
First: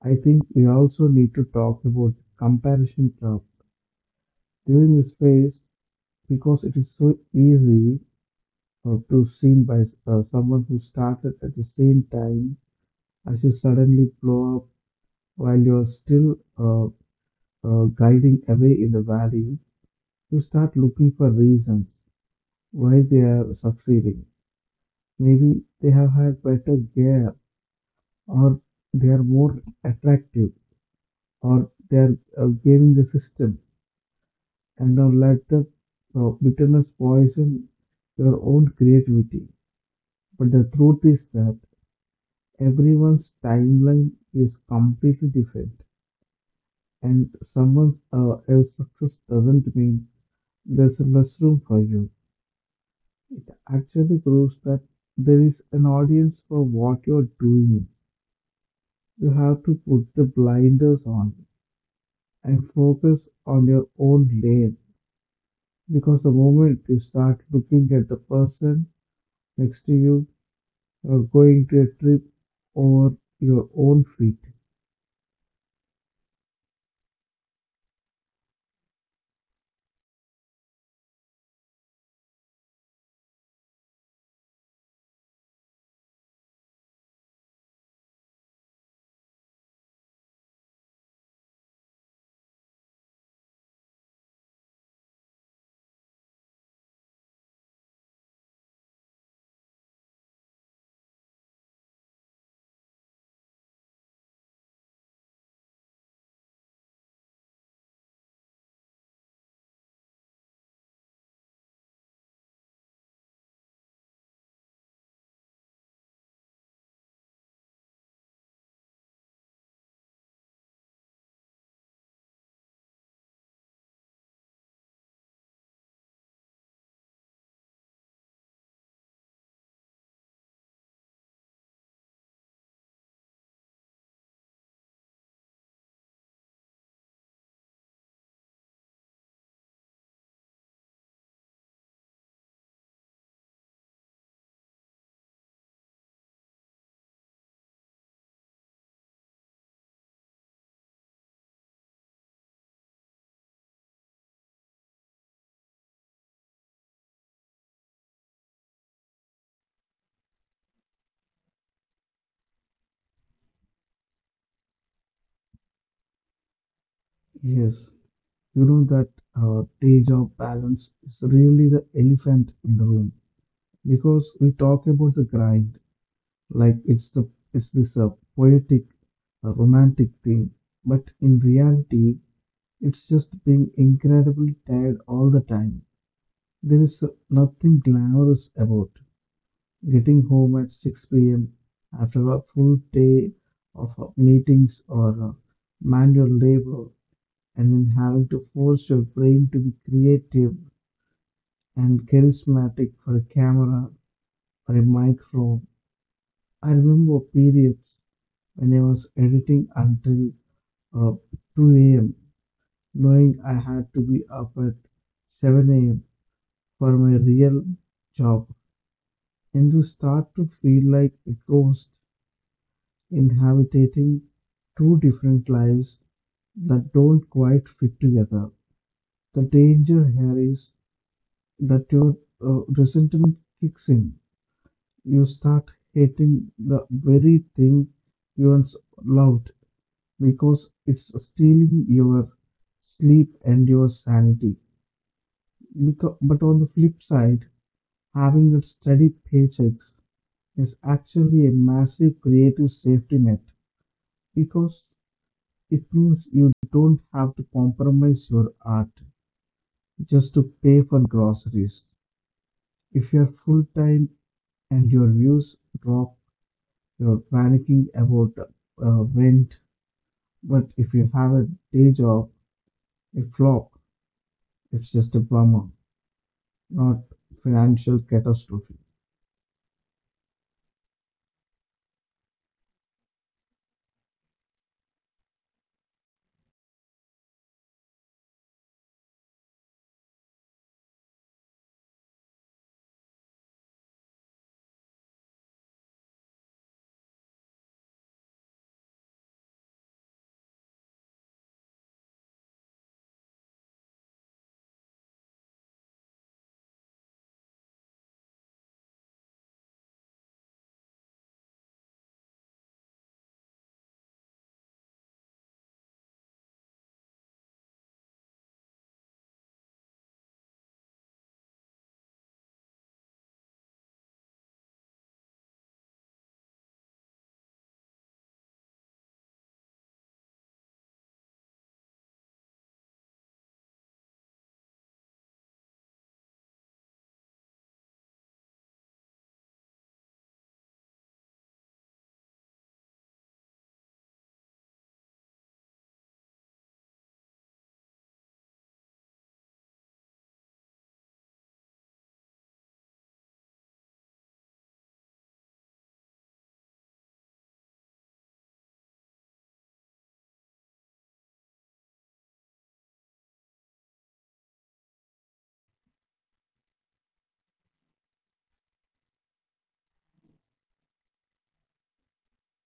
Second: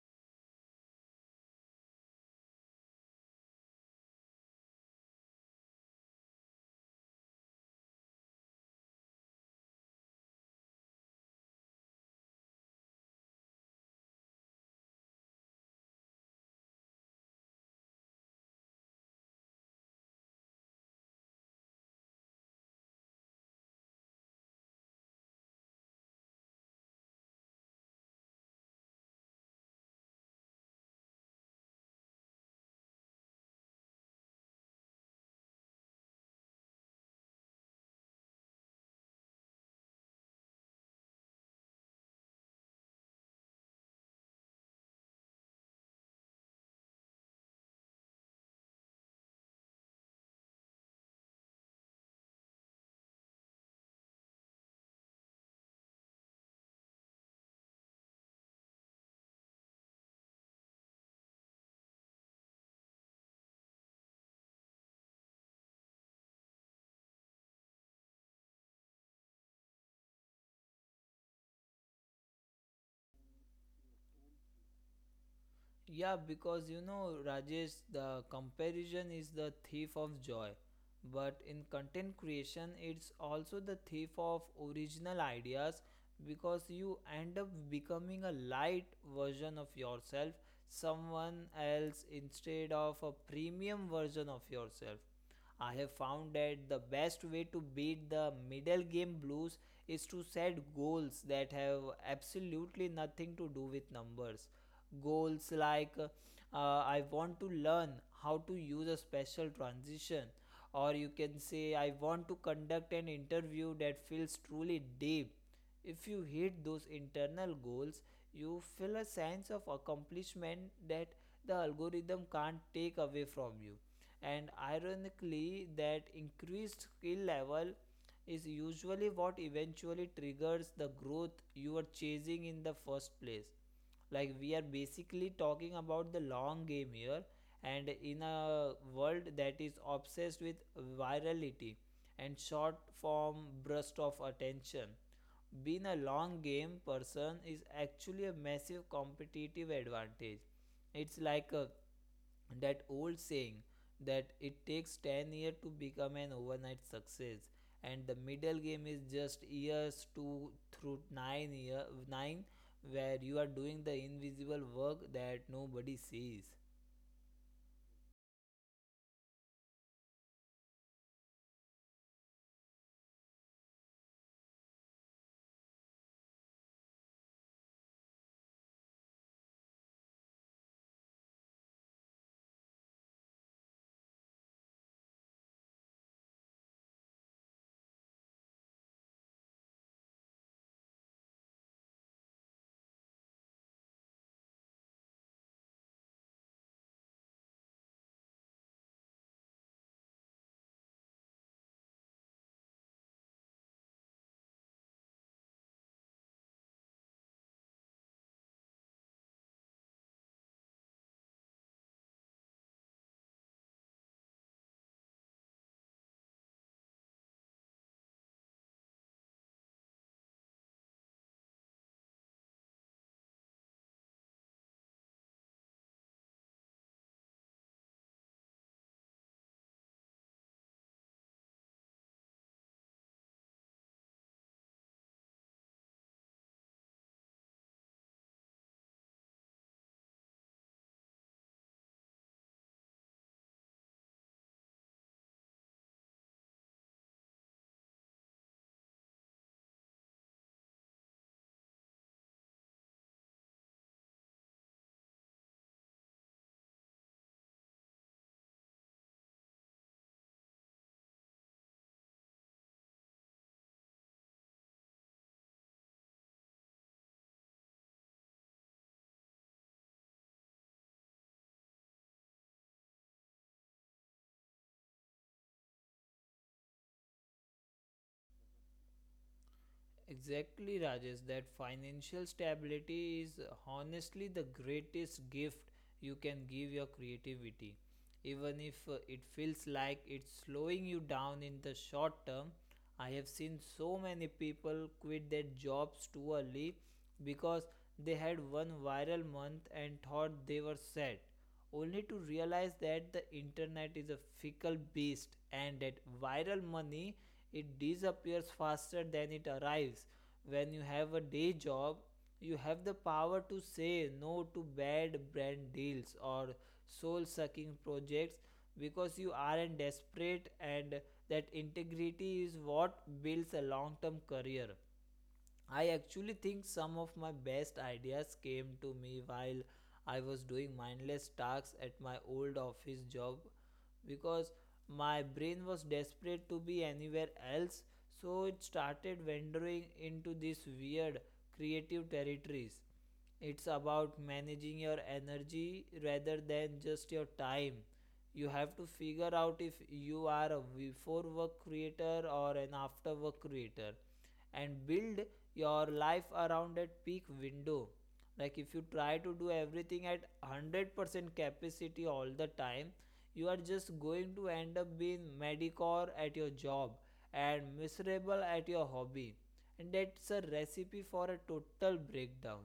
S2: I think we also need to talk about comparison trap during this phase because it is so easy to seen by someone who started at the same time as you suddenly blow up while you're still guiding away in the valley. You start looking for reasons why they are succeeding. Maybe they have had better gear, or they are more attractive, or they are gaming the system, and now let the bitterness poison your own creativity. But the truth is that everyone's timeline is completely different, and someone else's success doesn't mean there's less room for you. Actually, proves that there is an audience for what you're doing. You have to put the blinders on and focus on your own lane. Because the moment you start looking at the person next to you, you're going to a trip over your own feet.
S1: Yeah, because Rajesh, the comparison is the thief of joy. But in content creation, it's also the thief of original ideas because you end up becoming a light version of yourself, someone else, instead of a premium version of yourself. I have found that the best way to beat the middle game blues is to set goals that have absolutely nothing to do with numbers. Goals like I want to learn how to use a special transition, or you can say, I want to conduct an interview that feels truly deep. If you hit those internal goals, you feel a sense of accomplishment that the algorithm can't take away from you, and ironically that increased skill level is usually what eventually triggers the growth you are chasing in the first place. Like we are basically talking about the long game here, and in a world that is obsessed with virality and short form burst of attention, being a long game person is actually a massive competitive advantage. It's like that old saying that it takes 10 years to become an overnight success, and the middle game is just years to through 9 year 9, where you are doing the invisible work that nobody sees.
S2: Yes. You know that day job balance is really the elephant in the room because we talk about the grind like it's this poetic, romantic thing, but in reality, it's just being incredibly tired all the time. There is nothing glamorous about getting home at 6 p.m. after a full day of meetings or manual labor, and then having to force your brain to be creative and charismatic for a camera or a microphone. I remember periods when I was editing until uh, 2 a.m., knowing I had to be up at 7 a.m. for my real job, and to start to feel like a ghost inhabiting two different lives that don't quite fit together. The danger here is that your resentment kicks in. You start hating the very thing you once loved because it's stealing your sleep and your sanity. But on the flip side, having a steady paycheck is actually a massive creative safety net because it means you don't have to compromise your art just to pay for groceries. If you're full time and your views drop, you're panicking about rent. But if you have a day job, a flop, it's just a bummer, not financial catastrophe.
S1: Exactly, Rajesh. That financial stability is honestly the greatest gift you can give your creativity. Even if it feels like it's slowing you down in the short term, I have seen so many people quit their jobs too early because they had one viral month and thought they were set, only to realize that the internet is a fickle beast and that viral money, it disappears faster than it arrives. When you have a day job, you have the power to say no to bad brand deals or soul sucking projects because you aren't desperate, and that integrity is what builds a long term career. I actually think some of my best ideas came to me while I was doing mindless tasks at my old office job because my brain was desperate to be anywhere else, so it started wandering into these weird creative territories. It's about managing your energy rather than just your time. You have to figure out if you are a before work creator or an after work creator and build your life around that peak window. Like if you try to do everything at 100% capacity all the time, you are just going to end up being mediocre at your job and miserable at your hobby, and that's a recipe for a total breakdown.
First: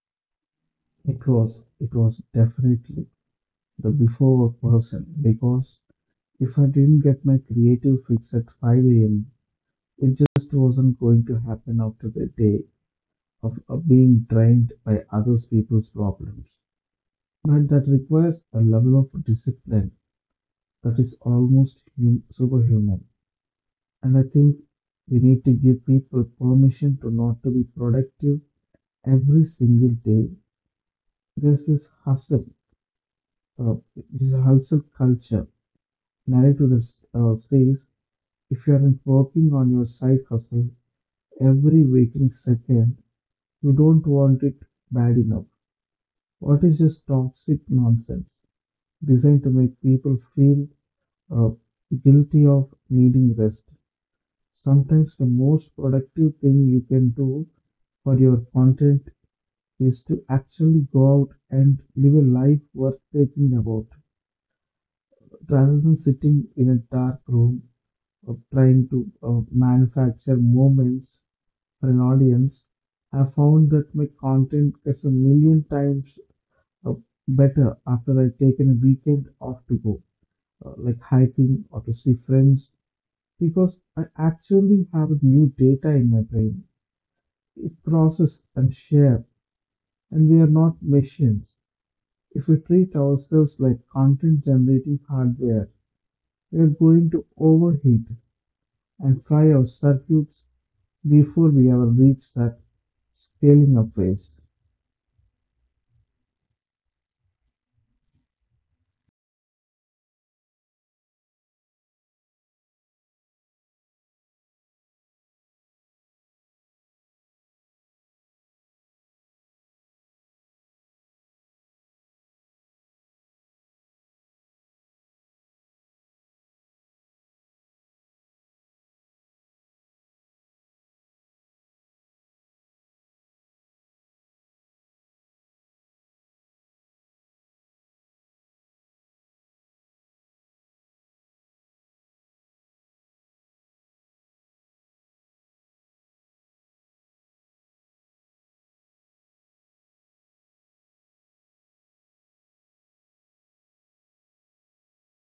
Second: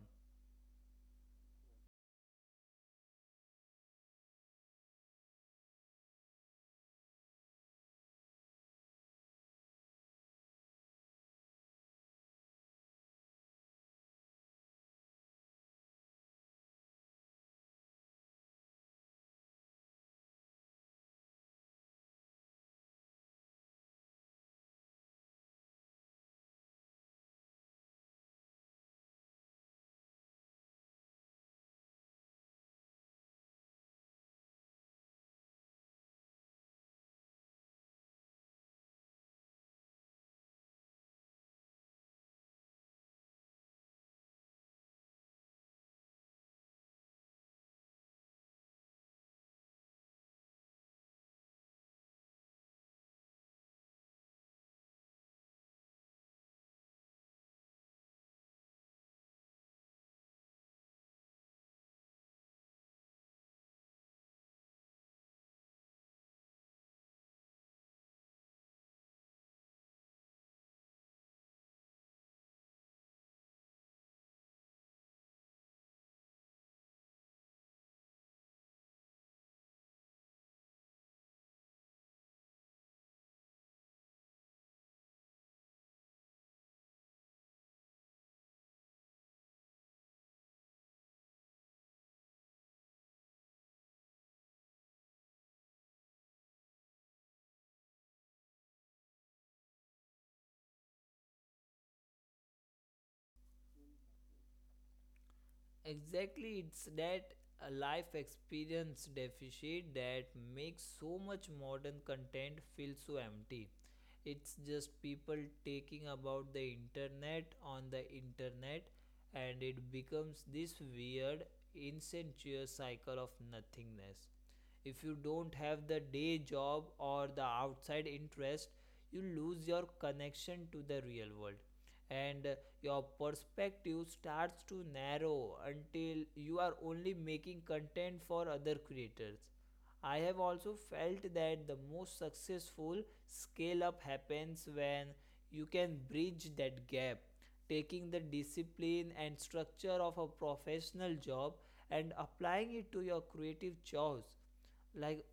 S2: It was definitely the before person because if I didn't get my creative fix at 5 a.m., it just wasn't going to happen after the day of being drained by other people's problems. But that requires a level of discipline that is almost superhuman. And I think we need to give people permission to not to be productive every single day. There's uh, this hustle culture narrative that says if you aren't working on your side hustle every waking second, you don't want it bad enough. What is just toxic nonsense, designed to make people feel uh, guilty of needing rest? Sometimes the most productive thing you can do for your content is to actually go out and live a life worth thinking about rather than sitting in a dark room trying to manufacture moments for an audience. I found that my content gets a million times uh, better after I've taken a weekend off to go, like hiking or to see friends, because I actually have new data in my brain It process and share, and we are not machines. If we treat ourselves like content generating hardware, we are going to overheat and fry our circuits before we ever reach that scaling up phase.
S1: Exactly, it's that life experience deficit that makes so much modern content feel so empty. It's just people taking about the internet on the internet, and it becomes this weird, incestuous cycle of nothingness. If you don't have the day job or the outside interest, you lose your connection to the real world, and your perspective starts to narrow until you are only making content for other creators. I have also felt that the most successful scale up happens when you can bridge that gap, taking the discipline and structure of a professional job and applying it to your creative choice. Like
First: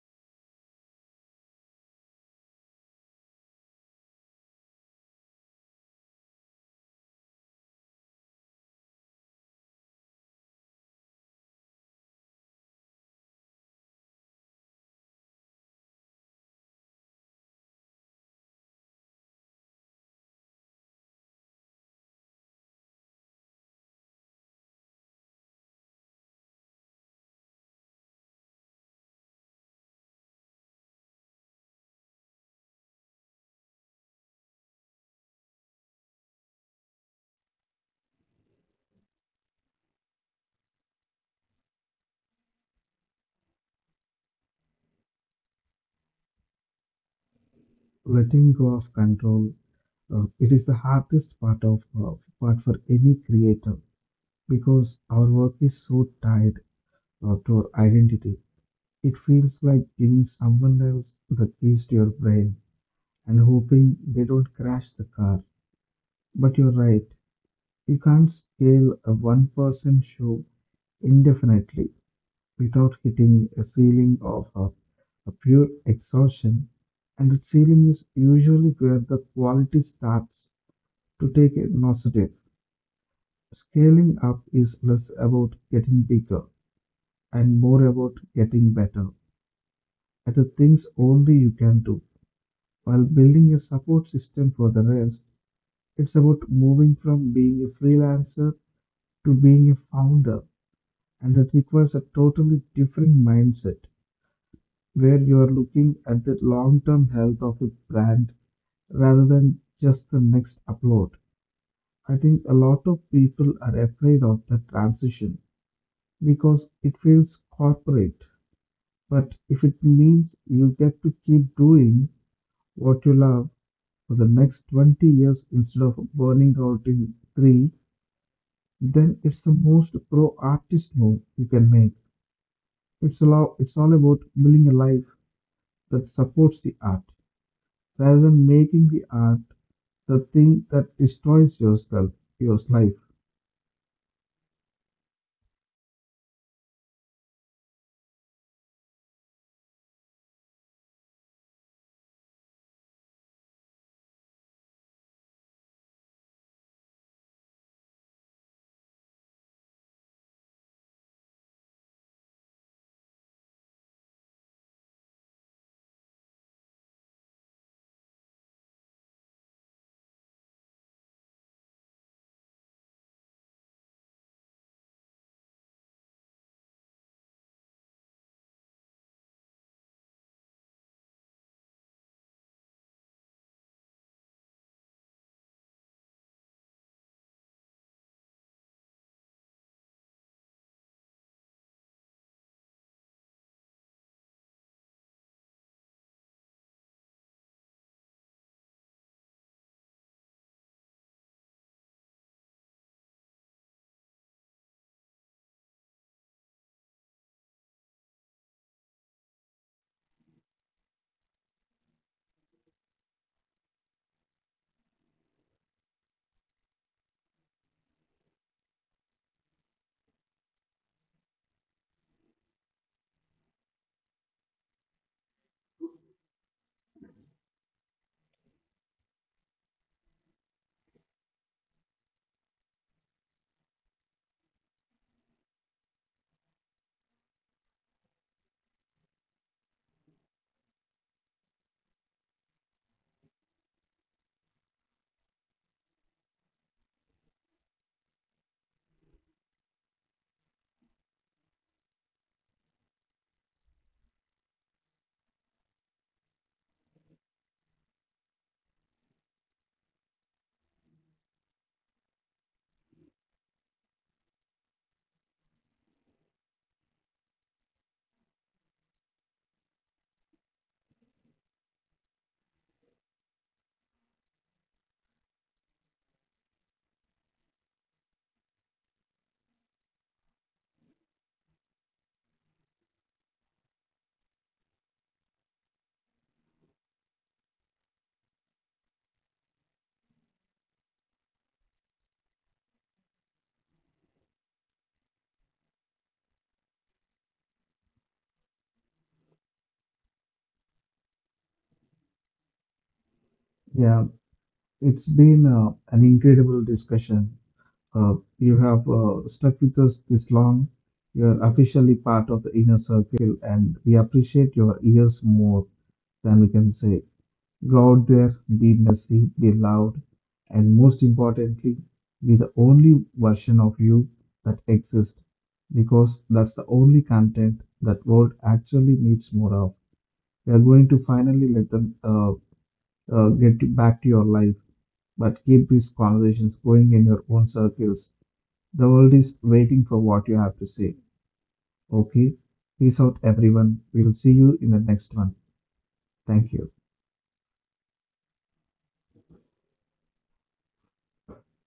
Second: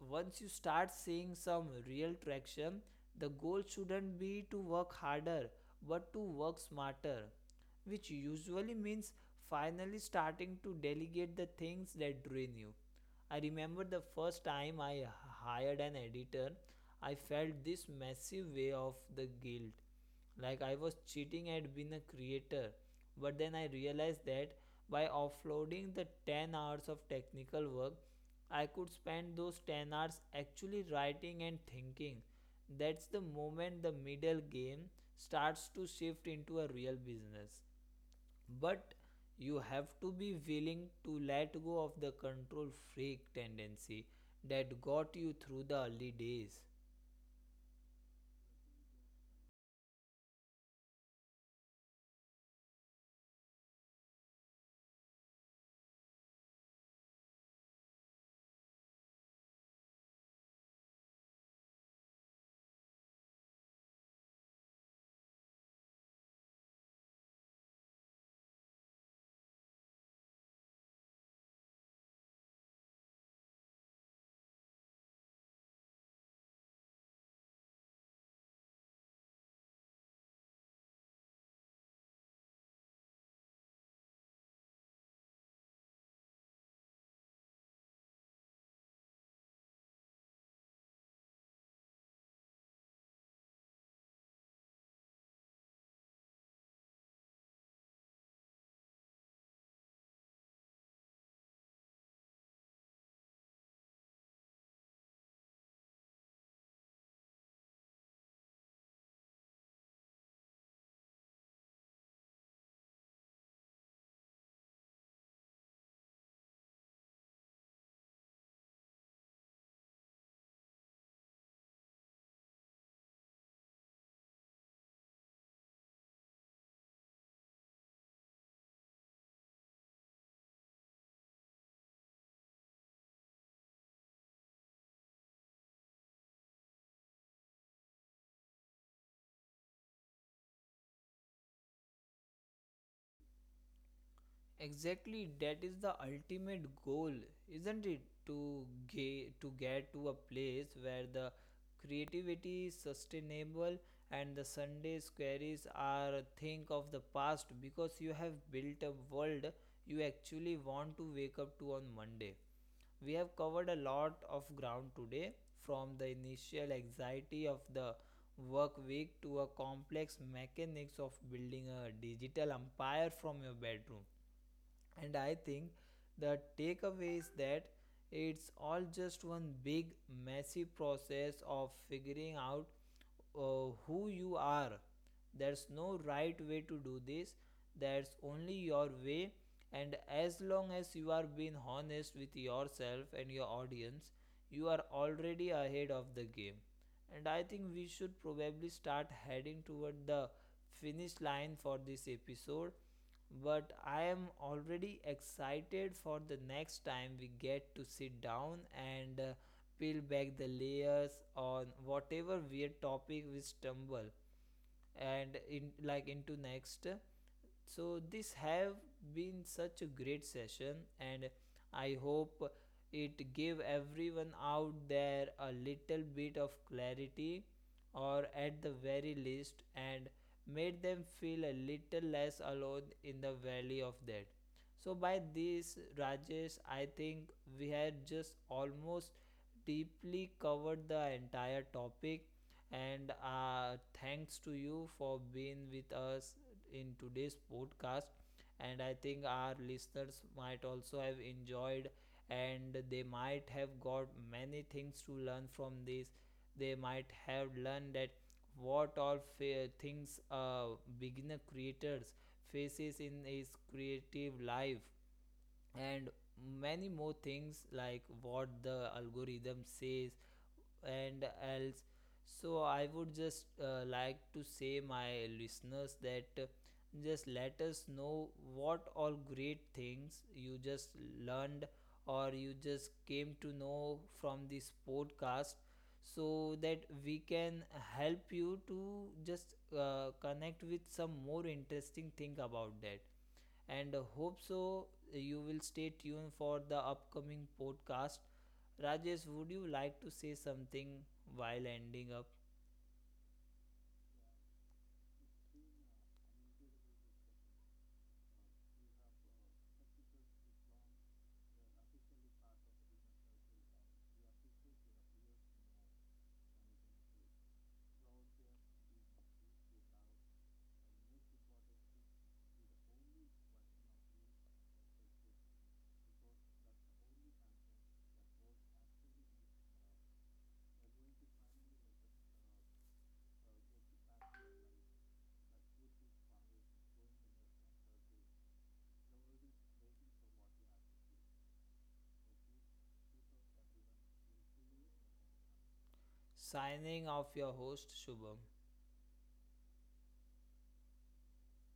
S1: once you start seeing some real traction, the goal shouldn't be to work harder but to work smarter, which usually means finally starting to delegate the things that drain you. I remember the first time I hired an editor, I felt this massive way of the guilt. Like I was cheating at being a creator. But then I realized that by offloading the 10 hours of technical work, I could spend those 10 hours actually writing and thinking. That's the moment the middle game starts to shift into a real business, but you have to be willing to let go of the control freak tendency that got you through the early days.
S2: Letting go of control, it is the hardest part for any creator because our work is so tied to your identity. It feels like giving someone else the keys to your brain and hoping they don't crash the car. But you're right, you can't scale a one person show indefinitely without hitting a ceiling of a pure exhaustion, and the ceiling is usually where the quality starts to take a nosedive. Scaling up is less about getting bigger and more about getting better at the things only you can do, while building a support system for the rest. It's about moving from being a freelancer to being a founder, and that requires a totally different mindset where you are looking at the long term health of a brand rather than just the next upload. I think a lot of people are afraid of the transition because it feels corporate. But if it means you get to keep doing what you love for the next 20 years instead of burning out in three, then it's the most pro artist move you can make. It's all about building a life that supports the art rather than making the art the thing that destroys yourself, your life.
S1: Exactly, that is the ultimate goal, isn't it, to get to a place where the creativity is sustainable and the sunday squares are a thing of the past because you have built a world you actually want to wake up to on monday. We have covered a lot of ground today, from the initial anxiety of the work week to a complex mechanics of building a digital empire from your bedroom. And I think the takeaway is that it's all just one big, messy process of figuring out who you are. There's no right way to do this, there's only your way. And as long as you are being honest with yourself and your audience, you are already ahead of the game. And I think we should probably start heading toward the finish line for this episode. But I am already excited for the next time we get to sit down and peel back the layers on whatever weird topic we stumble and in like into next. So this have been such a great session, and I hope it gave everyone out there a little bit of clarity or at the very least and made them feel a little less alone in the valley of that. So by this, rajesh, I think we had just almost deeply covered the entire topic, and thanks to you for being with us in today's podcast. And I think our listeners might also have enjoyed, and they might have got many things to learn from this. They might have learned that what all things beginner creators faces in his creative life, and many more things like what the algorithm says and else. So I would just like to say my listeners that just let us know what all great things you just learned or you just came to know from this podcast, so that we can help you to just connect with some more interesting thing about that, and hope so you will stay tuned for the upcoming podcast. Rajesh, would you like to say something while ending up?
S2: Yeah, it's been an incredible discussion. You have stuck with us this long. You're officially part of the inner circle, and we appreciate your ears more than we can say. God there be mercy, be loved, and most importantly, be the only version of you that exists because that's the only content that world actually needs more of. We are going to finally let them get you back to your life, but keep these conversations going in your own circles. The world is waiting for what you have to say. Okay? Peace out, everyone. We'll see you in the next one. Thank you.
S1: Signing off your host, Shubham.